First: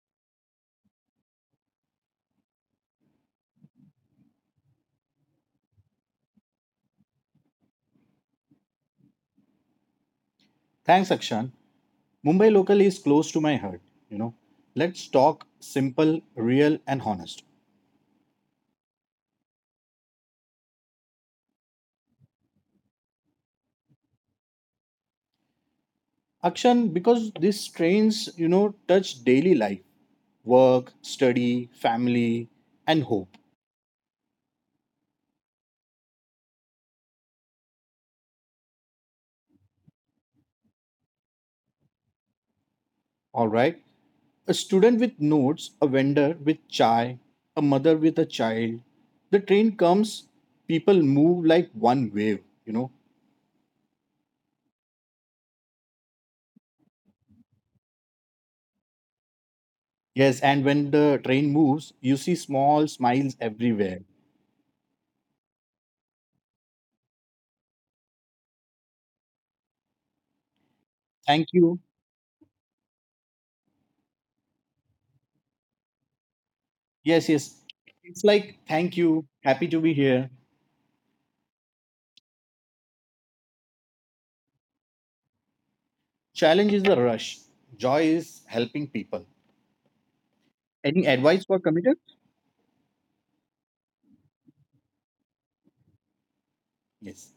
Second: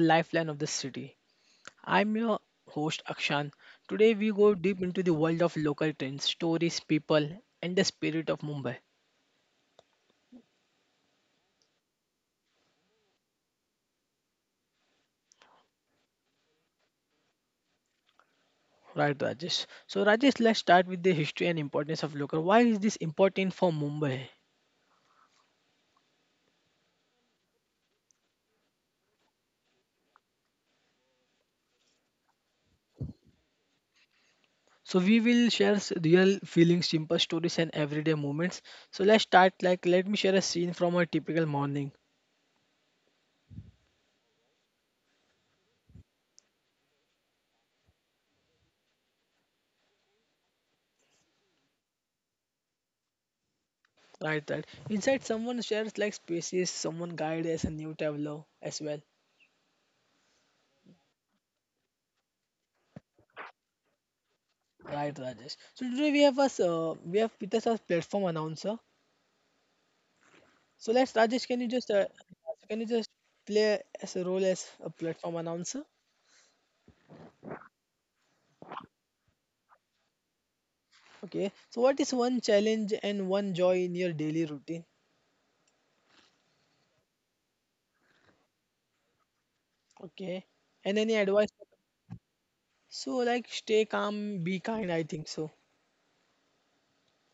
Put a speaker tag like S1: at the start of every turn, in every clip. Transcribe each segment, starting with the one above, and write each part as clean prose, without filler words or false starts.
S1: lifeline of the city. I'm your host Akshan. Today we go deep into the world of local trends, stories, people and the spirit of Mumbai.
S2: Thanks, Akshan. Mumbai local is close to my heart. You know, let's talk simple, real, and honest.
S1: Right Rajesh. So Rajesh, let's start with the history and importance of local. Why is this important for Mumbai?
S2: Akshan, because these trains, touch daily life, work, study, family, and hope.
S1: So we will share real feelings, simple stories and everyday moments. So let's start, let me share a scene from a typical morning.
S2: All right. A student with notes, a vendor with chai, a mother with a child. The train comes, people move like one wave, you know.
S1: Right, right. Inside someone shares like spaces, someone guides as a new traveler as well.
S2: Yes, and when the train moves, you see small smiles everywhere.
S1: Right, Rajesh. So today we have us we have with us our platform announcer. So let's Rajesh,
S2: Thank
S1: can you
S2: you.
S1: just so can you just play as a role as a platform announcer?
S2: Yes, yes. It's like, thank you, happy to be here.
S1: Okay. So what is one challenge and one joy in your daily routine?
S2: Challenge is the rush, joy is helping people.
S1: Okay. And
S2: Any
S1: any
S2: advice
S1: advice?
S2: for commuters?
S1: So like stay calm, be kind, I think so.
S2: Yes.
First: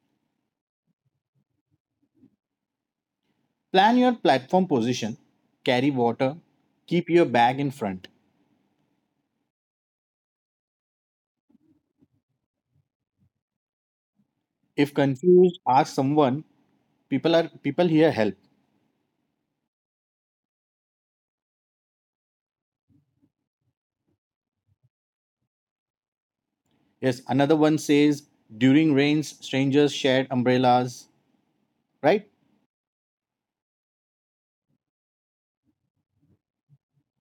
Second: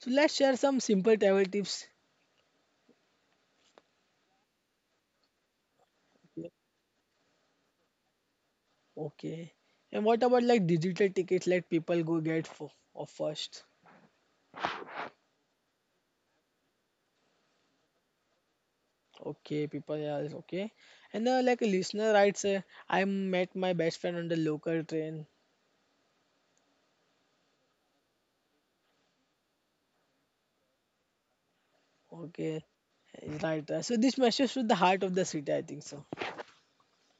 S1: So let's share some simple travel tips.
S2: Plan your platform position, carry water,
S1: Okay.
S2: keep your bag in front.
S1: Okay. And what about like digital tickets? Let people go get for or first.
S2: If confused, ask someone. People are people here help.
S1: Okay, people, yeah, it's okay. And like a listener writes, I met my best friend on the local train.
S2: Yes, another one says during rains, strangers shared umbrellas, right?
S1: Okay, right. So this message to the heart of the city, I think so.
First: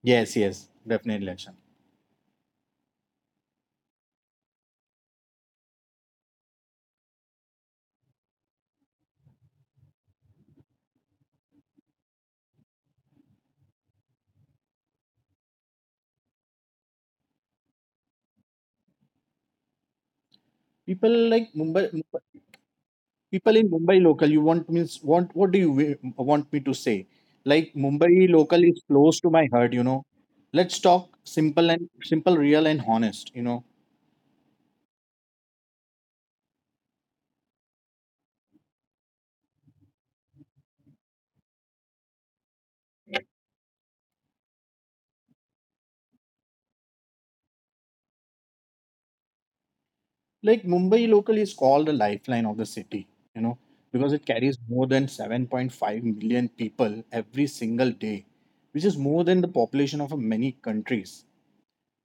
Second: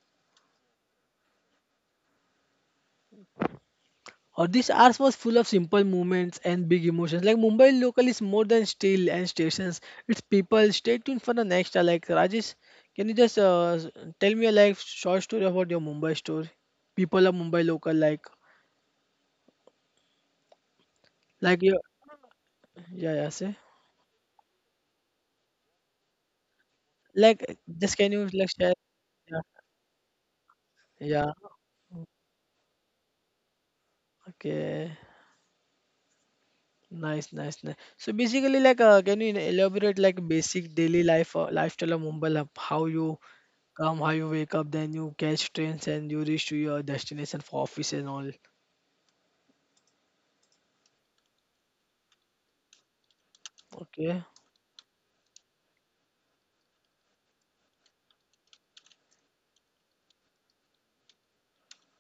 S2: Yes, yes, definitely action.
S1: Or this hours was full of simple moments and big emotions. Like Mumbai local is more than steel and stations. It's people. Stay tuned for the next. Like Rajesh, can you just tell me a like short story about your Mumbai story? People of Mumbai local,
S2: People like
S1: like your,
S2: Mumbai
S1: yeah, yeah,
S2: People
S1: say,
S2: in Mumbai local, you want means want what do you want me to say?
S1: like,
S2: Like
S1: just can
S2: Mumbai
S1: you like
S2: local is
S1: share?
S2: close to my
S1: Yeah,
S2: heart. Let's talk
S1: yeah.
S2: simple, real and honest.
S1: Okay. Nice, nice, nice. So basically, can you elaborate like basic daily life lifestyle of Mumbai, like how you come, how you wake up, then you catch trains and you reach to your destination for office and all.
S2: Like Mumbai local is called the lifeline of the city, you know, because it
S1: Okay,
S2: carries more than 7.5 million people every single day, which is more than the population of many countries.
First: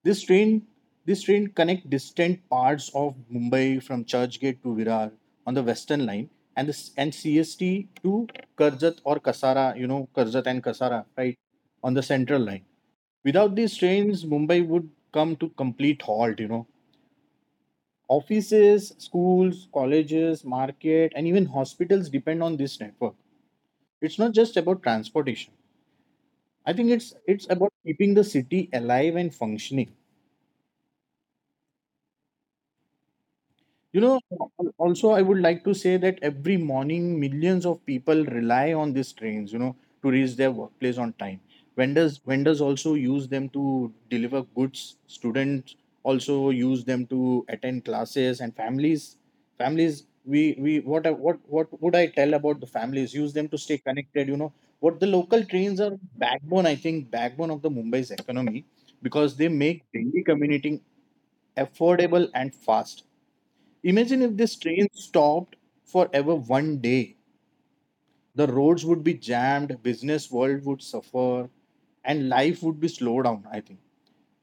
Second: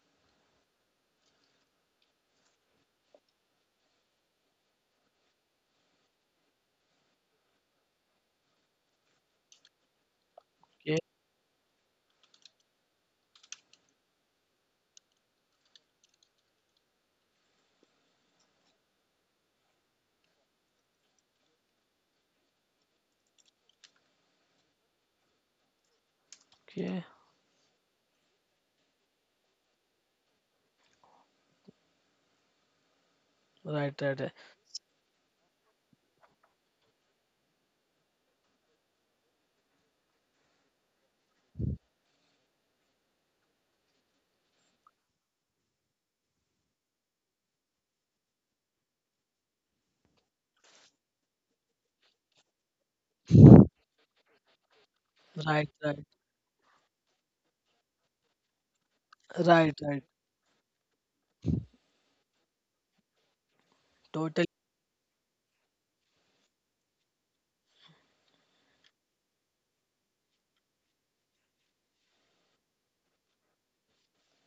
S2: This train this train connect distant parts of Mumbai from Churchgate to Virar on the Western Line and CST to Karjat or Kasara, Karjat and
S1: okay,
S2: Kasara, right? On the Central Line. Without these trains, Mumbai would come to complete halt. Offices, schools, colleges, market, and even hospitals depend on this network. It's not just about transportation. I think
S1: okay.
S2: it's about keeping the city alive and functioning.
S1: Right, right,
S2: Also I would like to say that every morning millions of people rely on these trains, to reach their workplace on time. Vendors also use them to deliver goods. Students also use them to attend classes and families we what I- what would I tell about the families use them to stay connected. What the
S1: right,
S2: local
S1: right,
S2: trains
S1: right,
S2: are backbone, I think backbone of the Mumbai's economy because they
S1: right,
S2: make
S1: right.
S2: daily commuting affordable and fast. Imagine if
S1: Totally
S2: this train stopped forever one day. The roads would be jammed, business world would suffer, and life would be slowed down, I think.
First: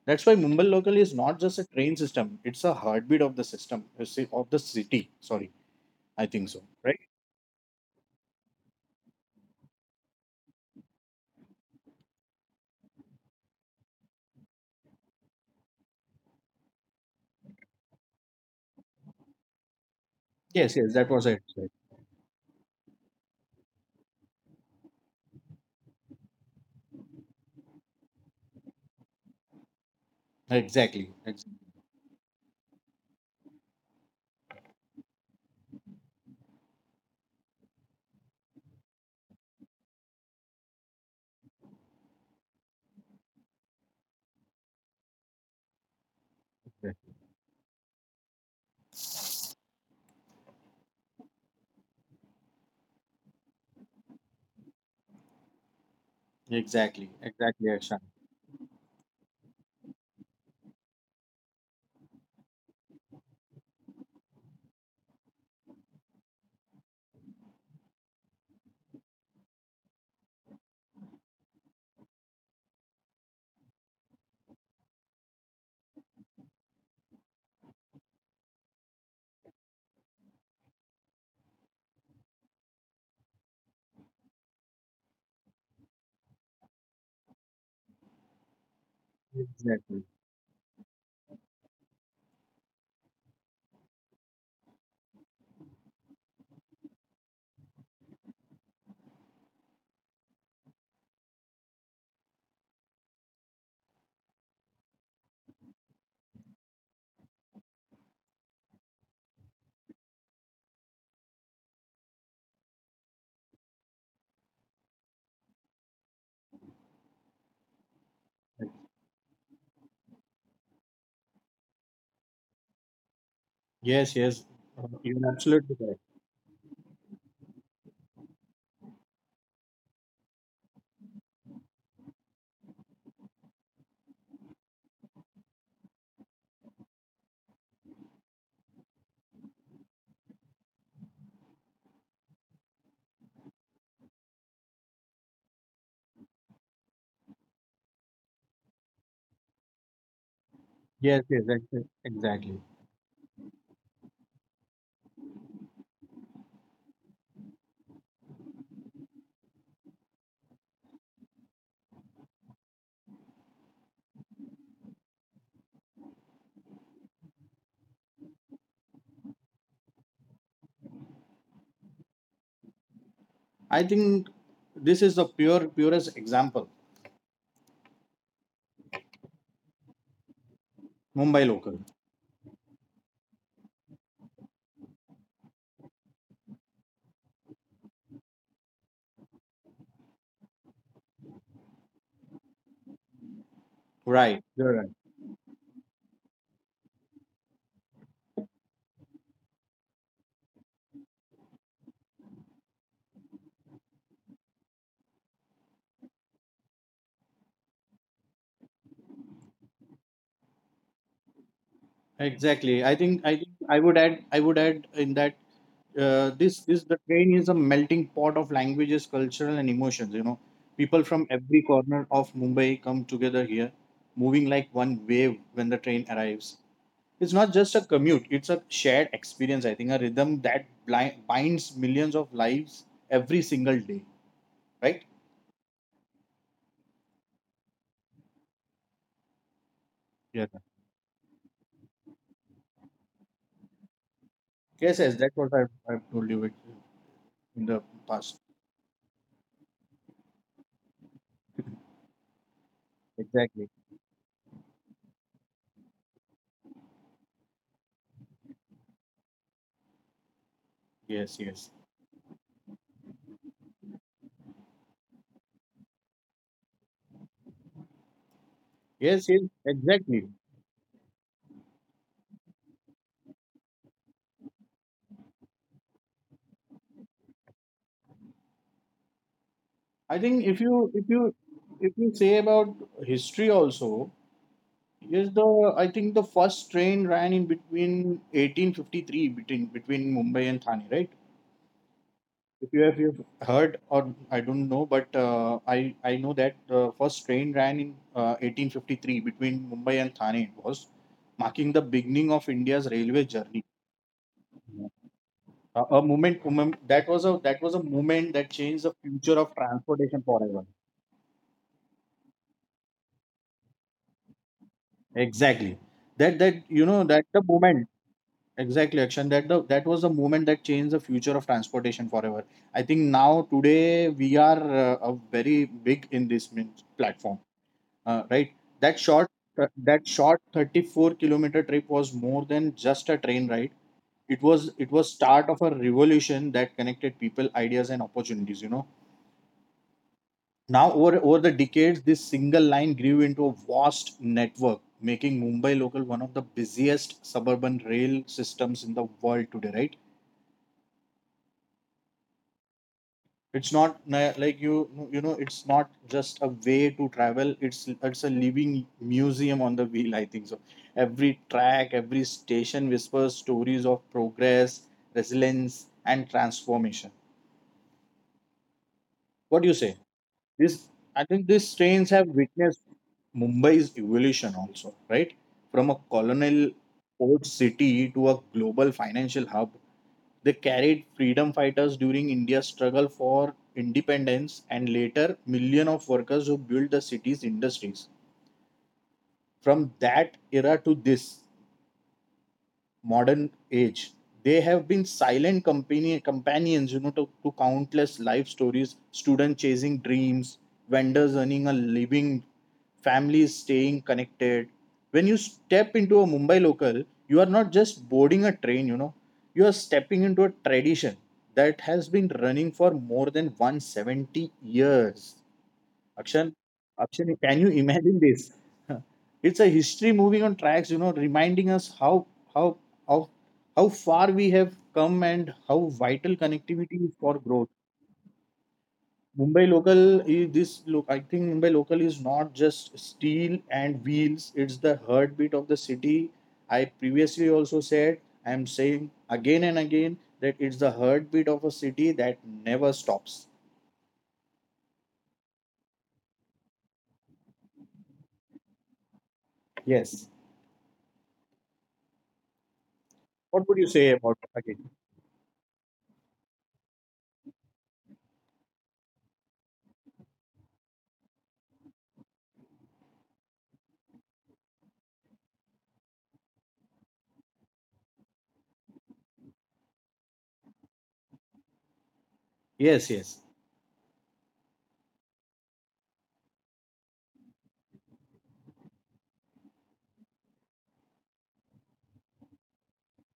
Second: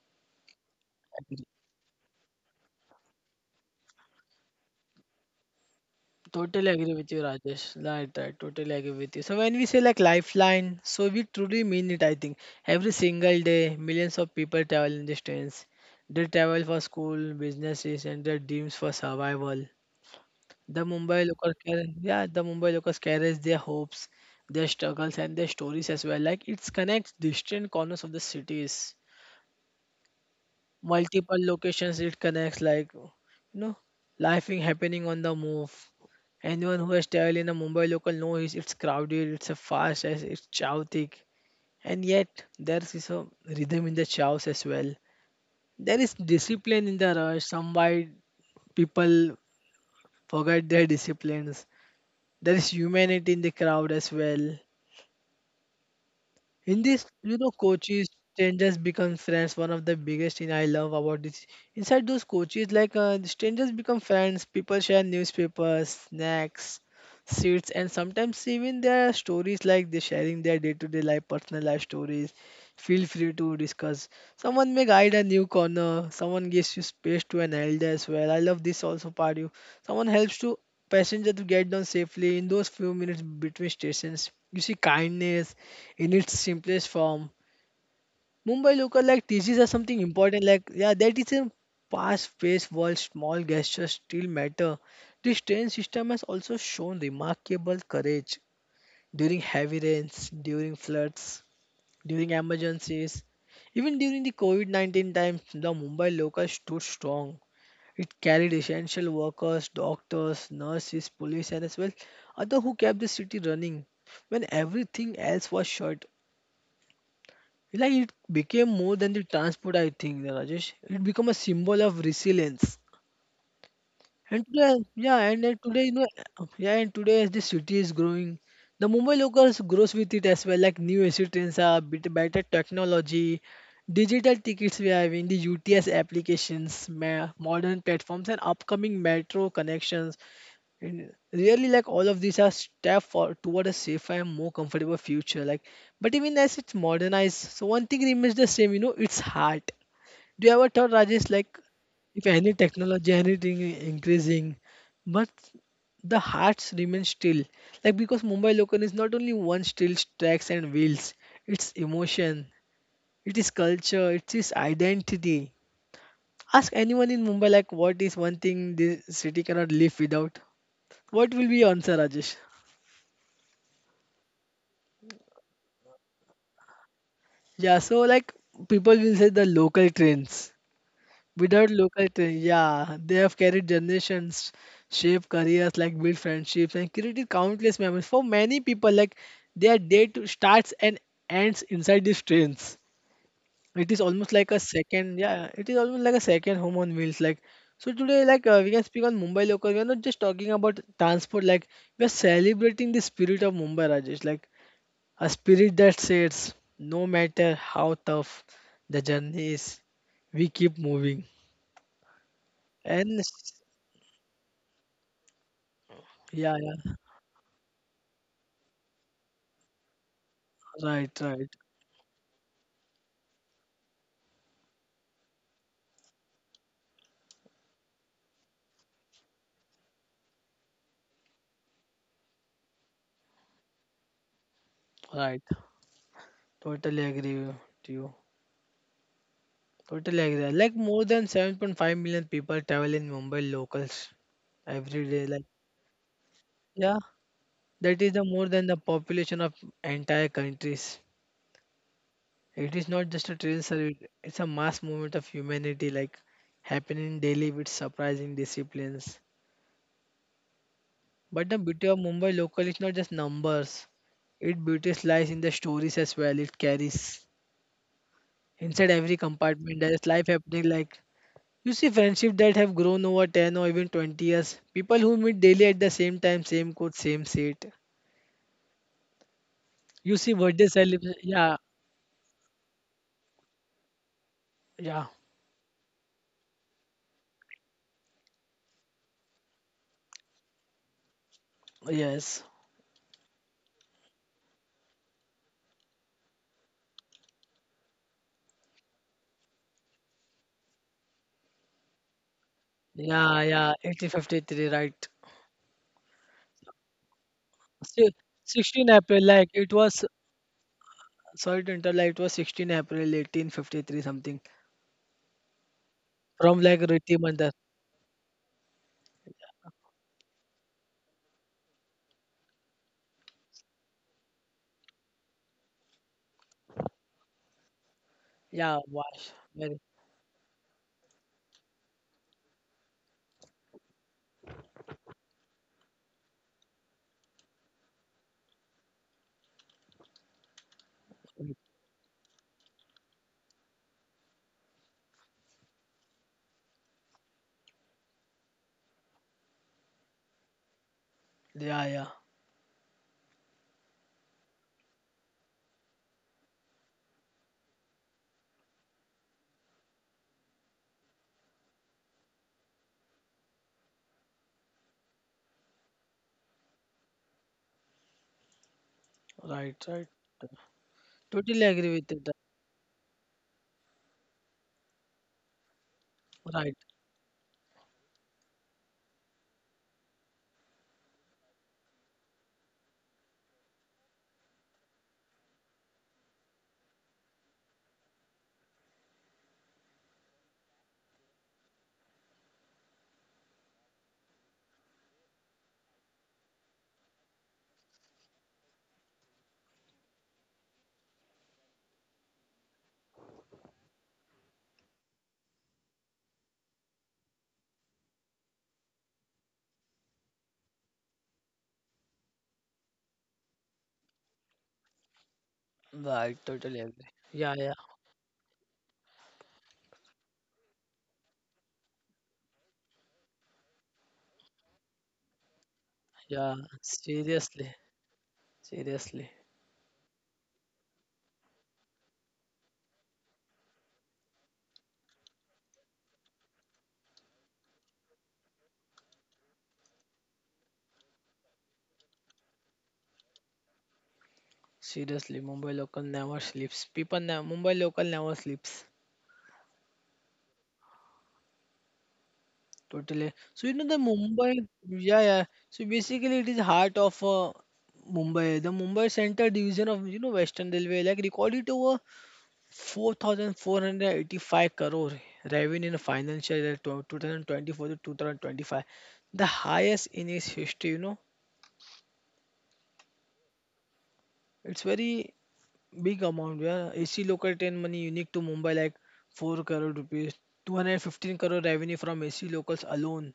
S2: That's why Mumbai local is not
S1: agree.
S2: just a train system, it's a heartbeat of the system, you see, of the city. Sorry, I think so.
S1: Totally agree
S2: Right?
S1: with you, Rajesh. Right, right. Totally agree with you. So when we say like lifeline, so we truly mean it. I think every single day, millions of people travel in these trains. They travel for school, businesses, and their dreams for survival.
S2: Yes,
S1: The
S2: yes, that was
S1: Mumbai
S2: it.
S1: local car- Yeah, the Mumbai locals carries their hopes, their struggles, and their stories as well. Like it connects distant corners of the cities,
S2: Exactly.
S1: multiple
S2: Exactly.
S1: locations it connects, like you know, laughing happening on the move. Anyone who has traveled in a Mumbai local knows it's crowded, it's a fast as it's chaotic, and yet there is a rhythm in the chaos as well. There is discipline in the rush, some why people forget their disciplines. There is humanity in the crowd as well. In
S2: Exactly.
S1: this, you know,
S2: Exactly, Akshan.
S1: coaches, strangers become friends. One of the biggest thing I love about this. Inside those coaches, like strangers become friends. People share newspapers, snacks, seats, and sometimes even their stories. Like they sharing their day-to-day life, personal life stories. Feel free to discuss. Someone may guide a new corner. Someone gives you space to an elder as well. I love this also part. You. Someone helps to passenger to get down safely in those few minutes between stations. You see kindness in its simplest form. Mumbai local like teaches are
S2: Exactly.
S1: something important, like yeah, that is a fast-paced world, small gestures still matter. This train system has also shown remarkable courage during heavy rains, during floods, during emergencies, even during the COVID-19 times the Mumbai local stood strong. It carried essential workers, doctors, nurses, police, and as well other who kept the city running when everything else was shut. Like it became more than the transport, I think, Rajesh. It became a symbol of resilience.
S2: Yes, yes.
S1: And today, yeah,
S2: You're
S1: and then
S2: absolutely
S1: today, you
S2: correct.
S1: know, yeah, and today as the city is growing, the Mumbai locals grows with it as well. Like new AC trains are bit better technology, digital tickets we have in the UTS applications, modern platforms, and upcoming metro connections. And really, like all of these are step for toward a safer and more comfortable future. Like, but even as it's modernized, so one thing remains the same. You know, it's heart. Do you ever thought,
S2: Yes, yes,
S1: Rajesh, like if
S2: exactly.
S1: any technology, anything increasing, but the hearts remain still. Like because Mumbai Local is not only one still tracks and wheels. It's emotion. It is culture. It is identity. Ask anyone in Mumbai, like what is one thing this city cannot live without. What will be answer, Rajesh?
S2: I think this is the purest example.
S1: Yeah, so like people will say the local trains.
S2: Mumbai
S1: Without
S2: local.
S1: local trains, yeah, they have carried generations, shaped careers, like built friendships and created countless memories. For many people, like their day to starts and ends inside these trains. It is almost
S2: Right.
S1: like a
S2: You're right.
S1: second, yeah, it is almost like a second home on wheels. Like so today, like we can speak on Mumbai local. We are not just talking about transport. Like we are celebrating the spirit of Mumbai, Rajesh. Like a spirit that says, no matter how tough the journey is, we keep moving.
S2: Exactly.
S1: And s-
S2: I would add in that,
S1: yeah,
S2: this is
S1: yeah,
S2: the train is a melting pot of languages, cultural and emotions. You know, people
S1: right,
S2: from
S1: right,
S2: every corner of Mumbai come together here, moving like one wave when the train arrives. It's not just a commute; it's a shared experience. I think a rhythm that binds millions of lives every single day. Right?
S1: right. Totally agree you- to you. Totally
S2: Yeah.
S1: agree. Like more than 7.5 million people travel in Mumbai locals
S2: Yes,
S1: every
S2: yes.
S1: day.
S2: That's
S1: Like,
S2: what I have told you
S1: yeah,
S2: in the
S1: that is the
S2: past.
S1: more than the population of entire countries. It is not just a train
S2: Exactly.
S1: service, it's a mass movement of humanity, like happening daily with surprising disciplines.
S2: Yes,
S1: But the
S2: yes.
S1: beauty of Mumbai local is not just numbers. Its beauty lies in the stories as well it carries. Inside every
S2: Yes, yes,
S1: compartment, there is
S2: exactly.
S1: life happening, like you see friendship that have grown over 10 or even 20 years. People who meet daily at the same time, same coach, same seat. You
S2: I
S1: see
S2: think
S1: birthday celebration. Yeah,
S2: if you say about history also,
S1: yeah,
S2: yes, the I think the first train ran in between 1853 between between Mumbai and Thane, right?
S1: yes.
S2: If you have, you've heard or I don't know, but I know that the first train ran in 1853 between Mumbai and Thane. It was marking the beginning of India's railway
S1: Yeah,
S2: journey.
S1: yeah, 1853, right.
S2: Moment that was a
S1: Si-
S2: moment that changed the
S1: 16 April,
S2: future
S1: like
S2: of
S1: it was,
S2: transportation forever.
S1: sorry to interrupt, like it was 16 April 1853 something
S2: Exactly. That that
S1: from like
S2: you know,
S1: Riti Mandar.
S2: that was the moment that changed the future of transportation forever. I think now today we are, a very big in this platform, right?
S1: Yeah,
S2: That short
S1: wash. Very,
S2: that short 34-kilometer trip was more than just a train ride. It was start of a revolution that connected people, ideas, and opportunities. You know now, over the
S1: good.
S2: decades, this single line grew into a vast network, making Mumbai local one of the busiest suburban rail systems in the world today, right?
S1: Yeah, yeah.
S2: It's not na- Like, you know it's not just a way to travel. It's a living museum on the wheel. I think so. Every track, every station whispers stories of progress, resilience, and transformation. What do you
S1: Right,
S2: say?
S1: right.
S2: This, I think
S1: Totally
S2: these
S1: agree
S2: trains
S1: with
S2: have
S1: it.
S2: witnessed Mumbai's evolution also, right? From a colonial
S1: Right,
S2: port city to a global financial hub. They carried freedom fighters during India's struggle for independence and later million of workers who built the city's industries. From that era to this modern age, they have been silent company companions, you know, to countless life stories. Students chasing dreams, vendors earning a living, families staying connected. When you step into a Mumbai local, you are not just boarding a train, you know, you are stepping into a tradition that has been running for more than 170 years.
S1: right.
S2: Akshan,
S1: Totally agree.
S2: Akshan,
S1: Yeah,
S2: can you
S1: yeah,
S2: imagine this? It's a history moving on tracks, you know, reminding us how how how far we have come and how vital
S1: yeah.
S2: connectivity is for growth.
S1: Seriously, seriously,
S2: Mumbai local is this look. I think Mumbai local is not just steel and wheels. It's the heartbeat of the city. I previously also said. I am saying again and again that it's the heartbeat of a city that never stops.
S1: seriously. Mumbai local never sleeps. Mumbai local never sleeps.
S2: Yes.
S1: Totally.
S2: What
S1: So you
S2: would you
S1: know the
S2: say about it
S1: Mumbai.
S2: again?
S1: Yeah, yeah. So basically, it is heart of Mumbai. The Mumbai Central Division of you know Western Railway like recorded over 4,485 crore revenue in financial year 2024 to 2025, the highest in its history. You know,
S2: Yes. Yes.
S1: it's very big amount. Yeah, AC local train money unique to Mumbai like 4 crore rupees, 215 crore revenue from AC locals alone.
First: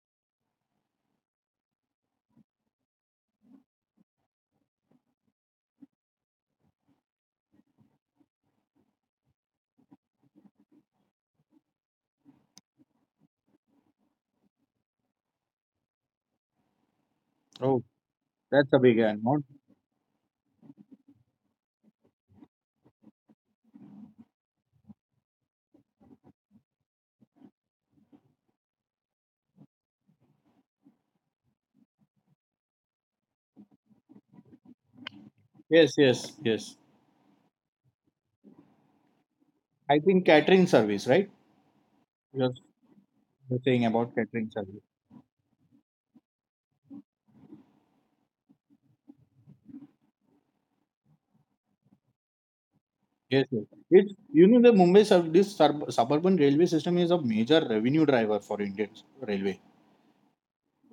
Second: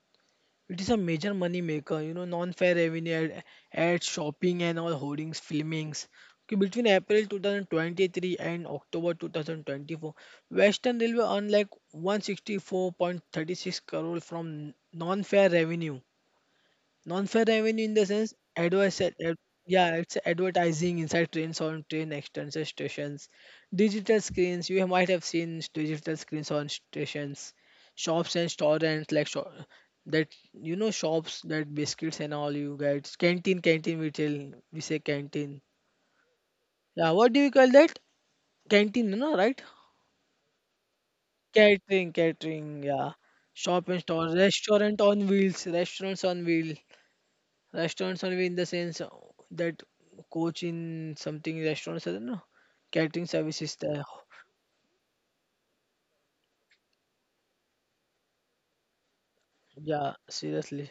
S1: It is a major money maker, you know, non-fair revenue, ads, shopping and all hoardings, filmings. Okay, between April 2023 and October 2024, Western Railway earned like 164.36 crore from non-fair revenue. Non-fare
S2: Oh.
S1: revenue in the sense
S2: That's a big
S1: advertising,
S2: amount.
S1: yeah, it's advertising inside trains on train extension stations, digital screens. You might have seen digital screens on stations, shops and restaurants like shop, that you know shops that biscuits and all you get. Canteen, canteen we tell, we say canteen.
S2: Yes, yes, yes.
S1: Yeah, what do you call that? Canteen, no, no, right?
S2: I think catering service, right?
S1: Catering,
S2: You're
S1: catering, yeah.
S2: you're saying
S1: Shop and
S2: about
S1: store,
S2: catering service.
S1: restaurant on wheels, restaurants on wheel. Restaurants only in the sense that coach in something restaurants are no catering
S2: Yes, yes.
S1: services there.
S2: It's, you know, the Mumbai suburban railway system is a major revenue driver for Indian railway.
S1: Yeah, seriously.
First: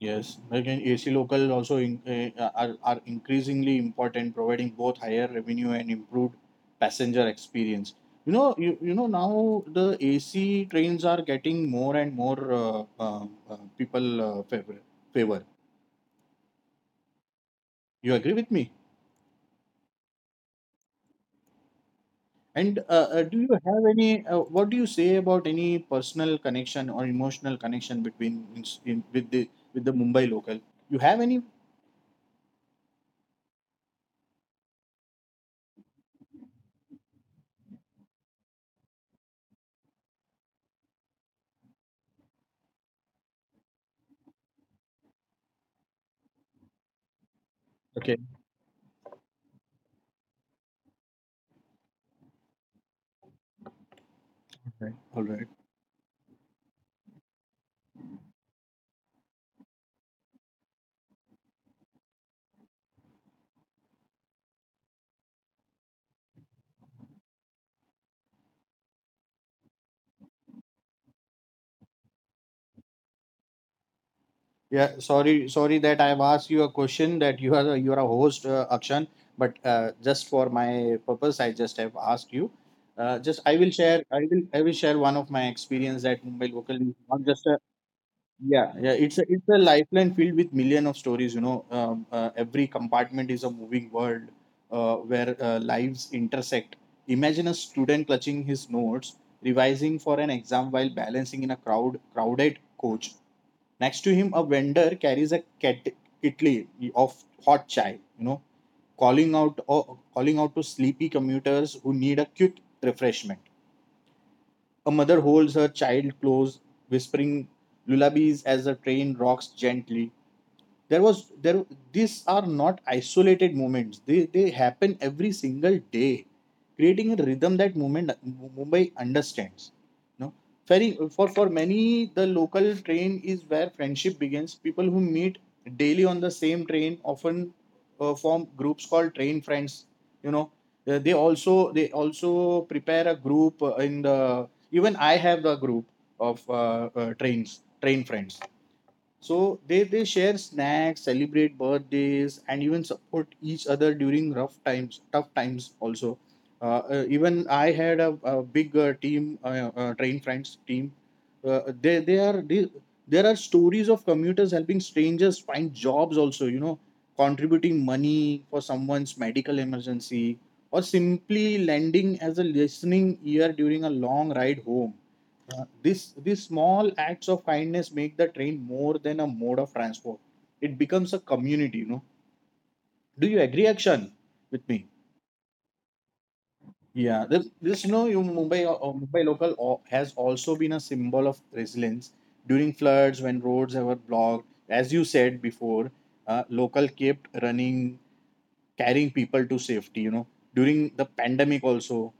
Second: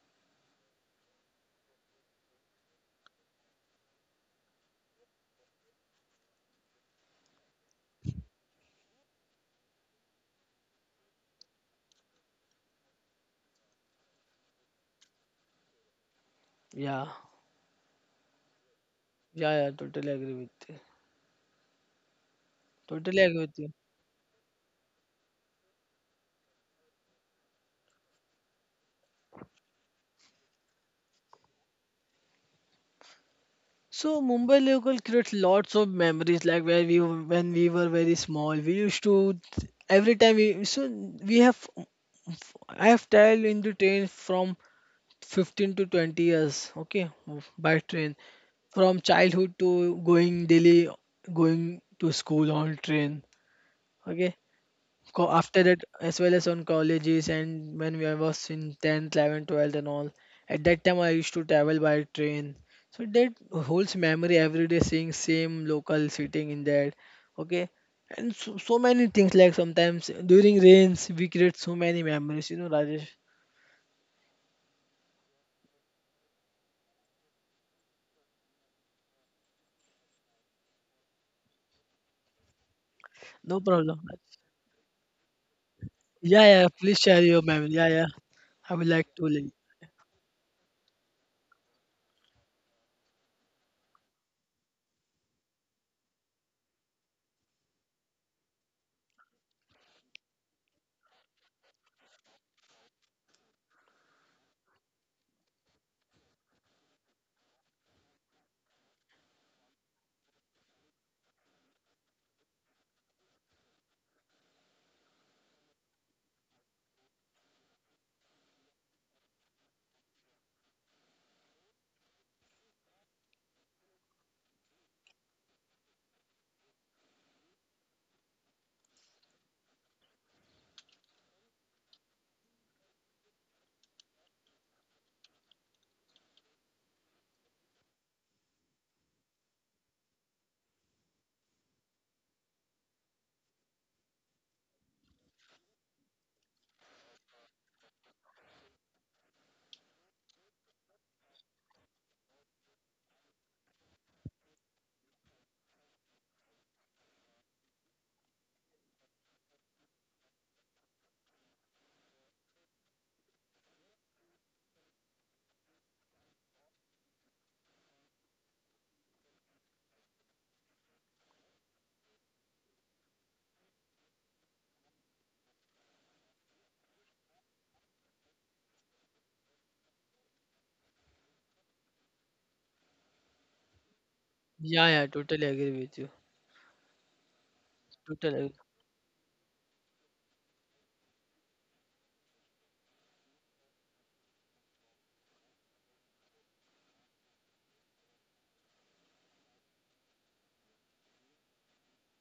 S2: Yes, like in AC local also in, are increasingly important, providing both higher revenue and improved passenger experience. You know, you know now the AC trains are getting more and more, people, favor.
S1: Yeah,
S2: You agree with me?
S1: yeah, yeah. Totally agree with you.
S2: And
S1: Totally
S2: do
S1: agree
S2: you
S1: with you.
S2: have any? What do you say about any personal connection or emotional connection with the Mumbai local? You have any?
S1: So Mumbai local creates lots of memories like when we were very small. We used to every time we so we have, I have traveled in the train from 15 to 20 years, okay, by train.
S2: Okay.
S1: From childhood to going daily, going to school on train, okay.
S2: Okay. All right.
S1: After that, as well as on colleges and when we I was in 10th, 11th, 12th and all, at that time I used to travel by train. So that holds memory every day seeing same local sitting in that, okay. And so, so many things like sometimes during rains we create so many memories, you know, Rajesh.
S2: Yeah. Sorry. Sorry that I have asked you a question that you are you are a host, Akshan. But just for my purpose, I just have asked you. Just I
S1: No
S2: will
S1: problem.
S2: share. I will, I will share one of my experience that
S1: Yeah,
S2: Mumbai
S1: yeah.
S2: local is
S1: Please share
S2: not
S1: your
S2: just a.
S1: memory. Yeah, yeah. I
S2: Yeah,
S1: would
S2: yeah,
S1: like to
S2: it's
S1: link.
S2: a lifeline filled with million of stories. You know, every compartment is a moving world where lives intersect. Imagine a student clutching his notes, revising for an exam while balancing in a crowded coach. Next to him, a vendor carries a kitli of hot chai. You know, calling out to sleepy commuters who need a quick refreshment. A mother holds her child close, whispering lullabies as the train rocks gently. There was there These are not isolated moments, they happen every single day, creating a rhythm that movement Mumbai understands. No, know ferry For many, the local train is where friendship begins. People who meet daily on the same train often, form groups called train friends, you know. They also prepare a group, in the even I have the group of, uh, trains train friends. So they share snacks, celebrate birthdays, and even support each other during tough times also. Even I had a big, team, train friends team. Uh, they, they are they, there are stories of commuters helping strangers find jobs also. You know, contributing money for someone's medical emergency, or simply lending as a listening ear during a long ride home. This These small acts of kindness make the train more than a mode of transport. It becomes a community, you know. Do you agree, Akshan, with me?
S1: Yeah, yeah. Totally agree with you.
S2: Yeah, this, you know, you
S1: Totally agree
S2: Mumbai, has also been a symbol of resilience during floods when roads were blocked. As you said before, local kept running, carrying people to safety. You know, during the pandemic also,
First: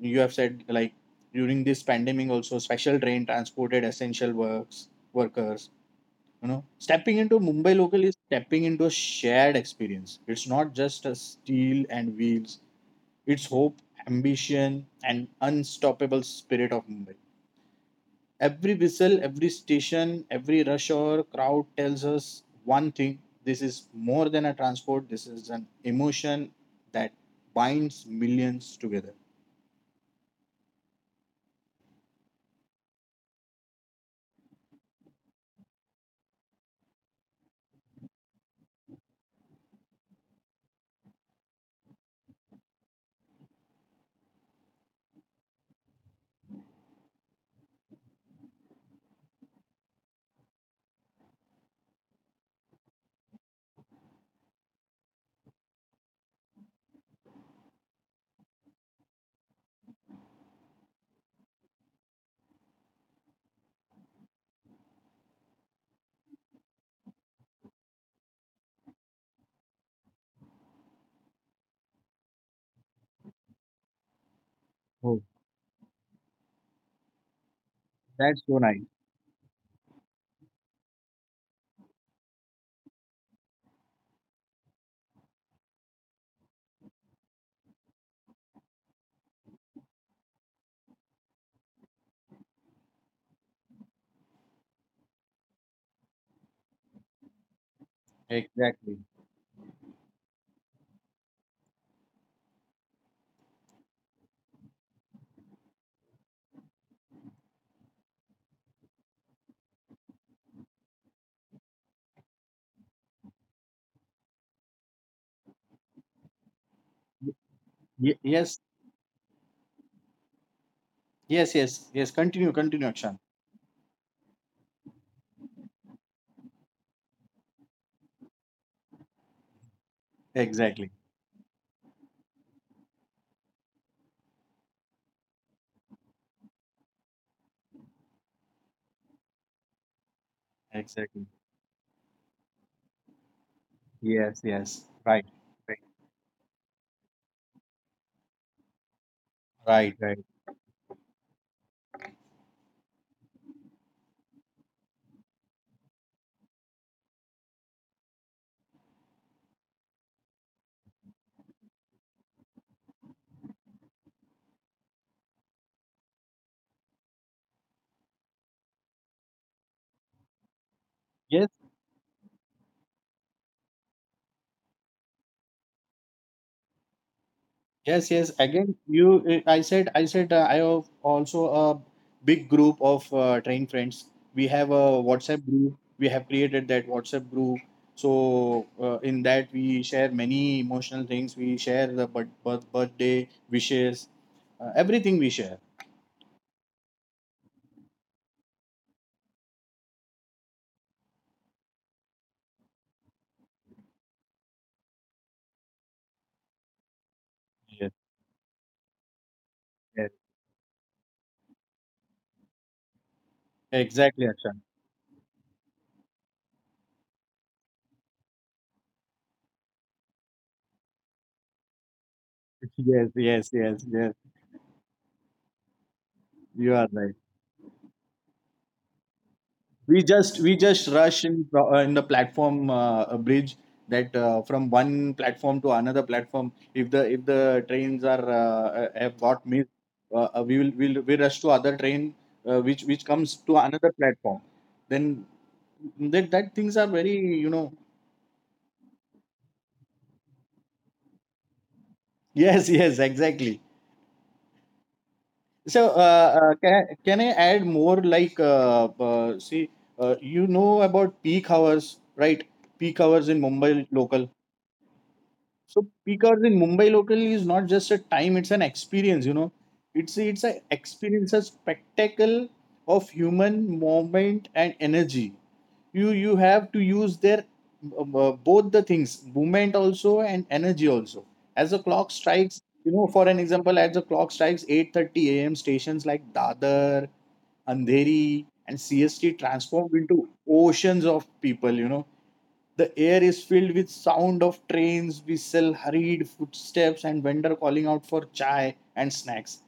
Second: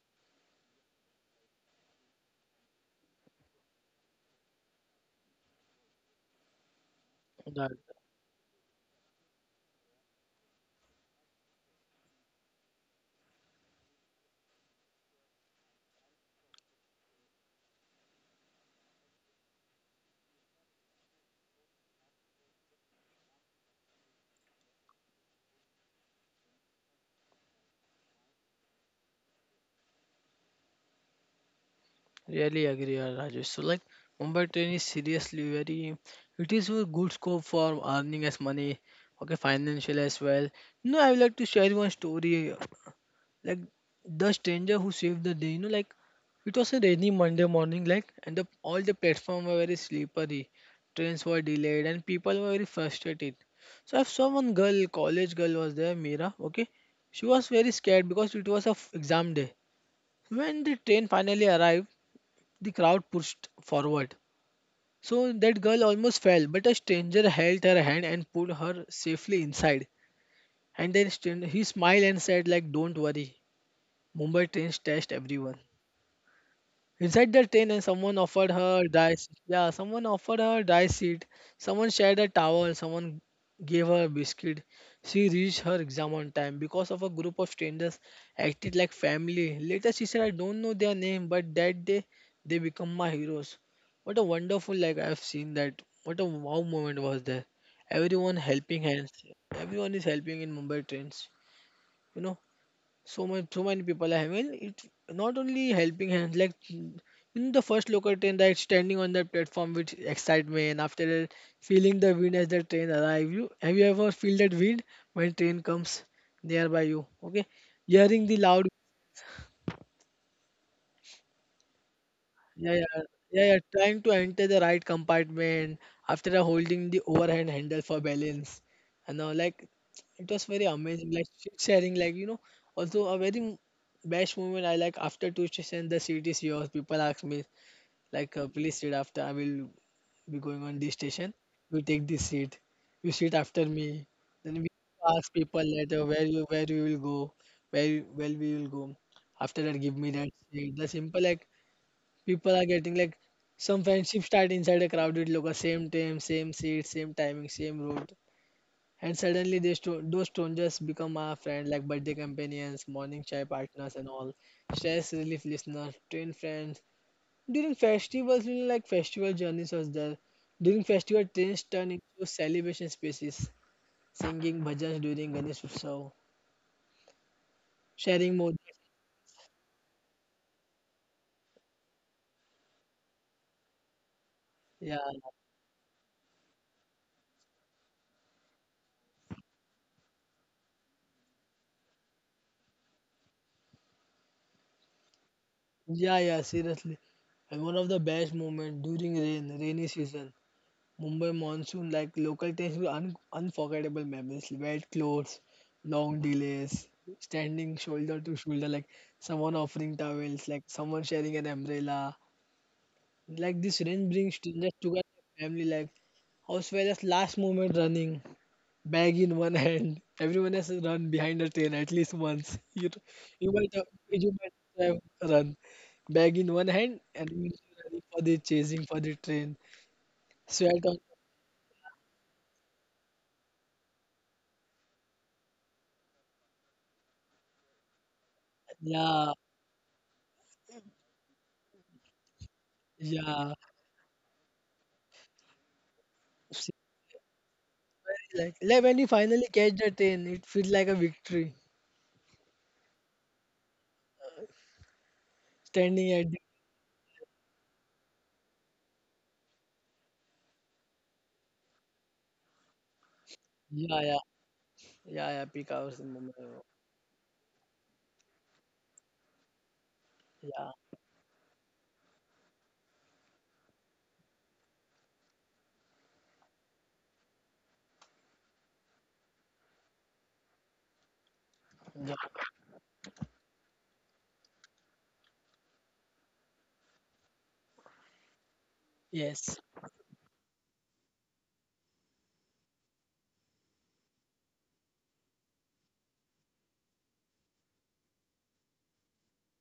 S2: you have said like during this pandemic also, special train transported essential works workers. You know, stepping into
S1: on that.
S2: Mumbai local is stepping into a shared experience. It's not just a steel and wheels, it's hope, ambition, and unstoppable spirit of Mumbai. Every whistle, every station, every rush hour crowd tells us one thing: this is more than a transport, this is an emotion that binds millions together.
S1: Really agree, Rajesh. So like Mumbai train is seriously very. It is a good scope for earning as money. Okay, financial as well. No, I would like to share one story. Like the stranger who saved the day, you know. Like it was a rainy Monday morning, like, and the, all the platform were very slippery, trains were delayed and people were very frustrated. So I saw one girl, college girl was there, Mira, okay. She was very scared because it was a exam day. When the train finally arrived, the crowd pushed forward, so that girl almost fell but a stranger held her hand and pulled her safely inside. And then he smiled and said like, "Don't worry, Mumbai trains test
S2: Oh,
S1: everyone." Inside the train, and someone
S2: that's
S1: offered
S2: so
S1: her
S2: nice.
S1: dry. Yeah, someone offered her dry seat. Someone shared a towel. Someone gave her a biscuit. She reached her exam on time because of a group of strangers acted like family. Later, she said, "I don't know their name, but that day they become my heroes." What a wonderful I've seen that. What a wow moment was there. Everyone helping
S2: Exactly.
S1: hands. Everyone is helping in Mumbai trains. You know so much so many people are having it not only helping hands like in the first local train that standing on that platform with excitement and after that feeling the wind as the train arrive, you have you ever feel that wind when train comes nearby you?
S2: Y-
S1: Okay, hearing the
S2: yes,
S1: loud.
S2: yes, yes, yes. Continue,
S1: Yeah,
S2: continue,
S1: yeah,
S2: Akshan.
S1: yeah, yeah. Trying to enter the right compartment after holding the overhand handle for balance, and all, like it was very
S2: Exactly,
S1: amazing. Like seat sharing, like also a very best moment I like, after two station the seat is yours. People ask me like, please sit after. I will be going on this
S2: exactly.
S1: station. You take this seat. You sit after me.
S2: Yes,
S1: Then we
S2: yes, right,
S1: ask people
S2: right,
S1: later where you will go, where we will go. After that,
S2: right,
S1: give me
S2: right.
S1: that seat. The simple like people are getting like some friendship start inside a crowded local, same time, same seat, same timing, same route. And suddenly those strangers become our friend, like birthday companions, morning chai partners and all, stress relief listeners, train friends. During festivals, like festival journeys was there. During festival,
S2: Yes,
S1: trains turn into celebration spaces, singing bhajans during Ganesh Utsav,
S2: yes, yes.
S1: sharing more.
S2: Again, I said, I have also a big group of train friends. We have a
S1: Yeah,
S2: WhatsApp group. We have created that WhatsApp group. So in that we share many emotional things. We share the birthday wishes, everything we share.
S1: yeah, yeah, seriously. And one of the best moments during rainy season. Mumbai monsoon, like local trains with unforgettable memories. Wet clothes, long delays, standing
S2: Yes,
S1: shoulder to shoulder, like someone offering
S2: yes,
S1: towels, like someone sharing an umbrella. Like this rain
S2: exactly,
S1: brings
S2: Akshan.
S1: strangers together, family like house where just last moment running, bag in one hand. Everyone has run behind the train at least once. You
S2: Yes, yes,
S1: you might
S2: yes,
S1: have,
S2: yes.
S1: you might have run bag in
S2: You
S1: one
S2: are
S1: hand
S2: right.
S1: and running for the chasing for the train.
S2: We just
S1: Sweat on.
S2: rush in the platform bridge, that from one platform to another platform. If the trains are have
S1: Yeah.
S2: got missed, we rush to other train, which comes to
S1: Yeah,
S2: another platform. Then that things
S1: see,
S2: are very you know
S1: very like when you finally catch the train, it feels like a victory.
S2: yes, yes, exactly. so
S1: Standing at
S2: uh,
S1: the.
S2: uh, can I add more, like, see, you know about peak hours, right? Peak hours in Mumbai
S1: Yeah, yeah,
S2: local.
S1: yeah, yeah, peak
S2: So
S1: hours in Mumbai.
S2: because in
S1: Oh,
S2: Mumbai local is not just a time, it's an experience, you know. It's a
S1: yeah,
S2: experience, a spectacle of human moment and energy. You have to use their both the things, movement also and energy also. As the clock
S1: yeah,
S2: strikes, you know, for an example, as the clock strikes 8:30 a.m., stations like Dadar, Andheri, and CST
S1: yes.
S2: transformed into oceans of people. The air is filled with sound of trains, whistle, hurried footsteps, and vendor calling out for chai and snacks.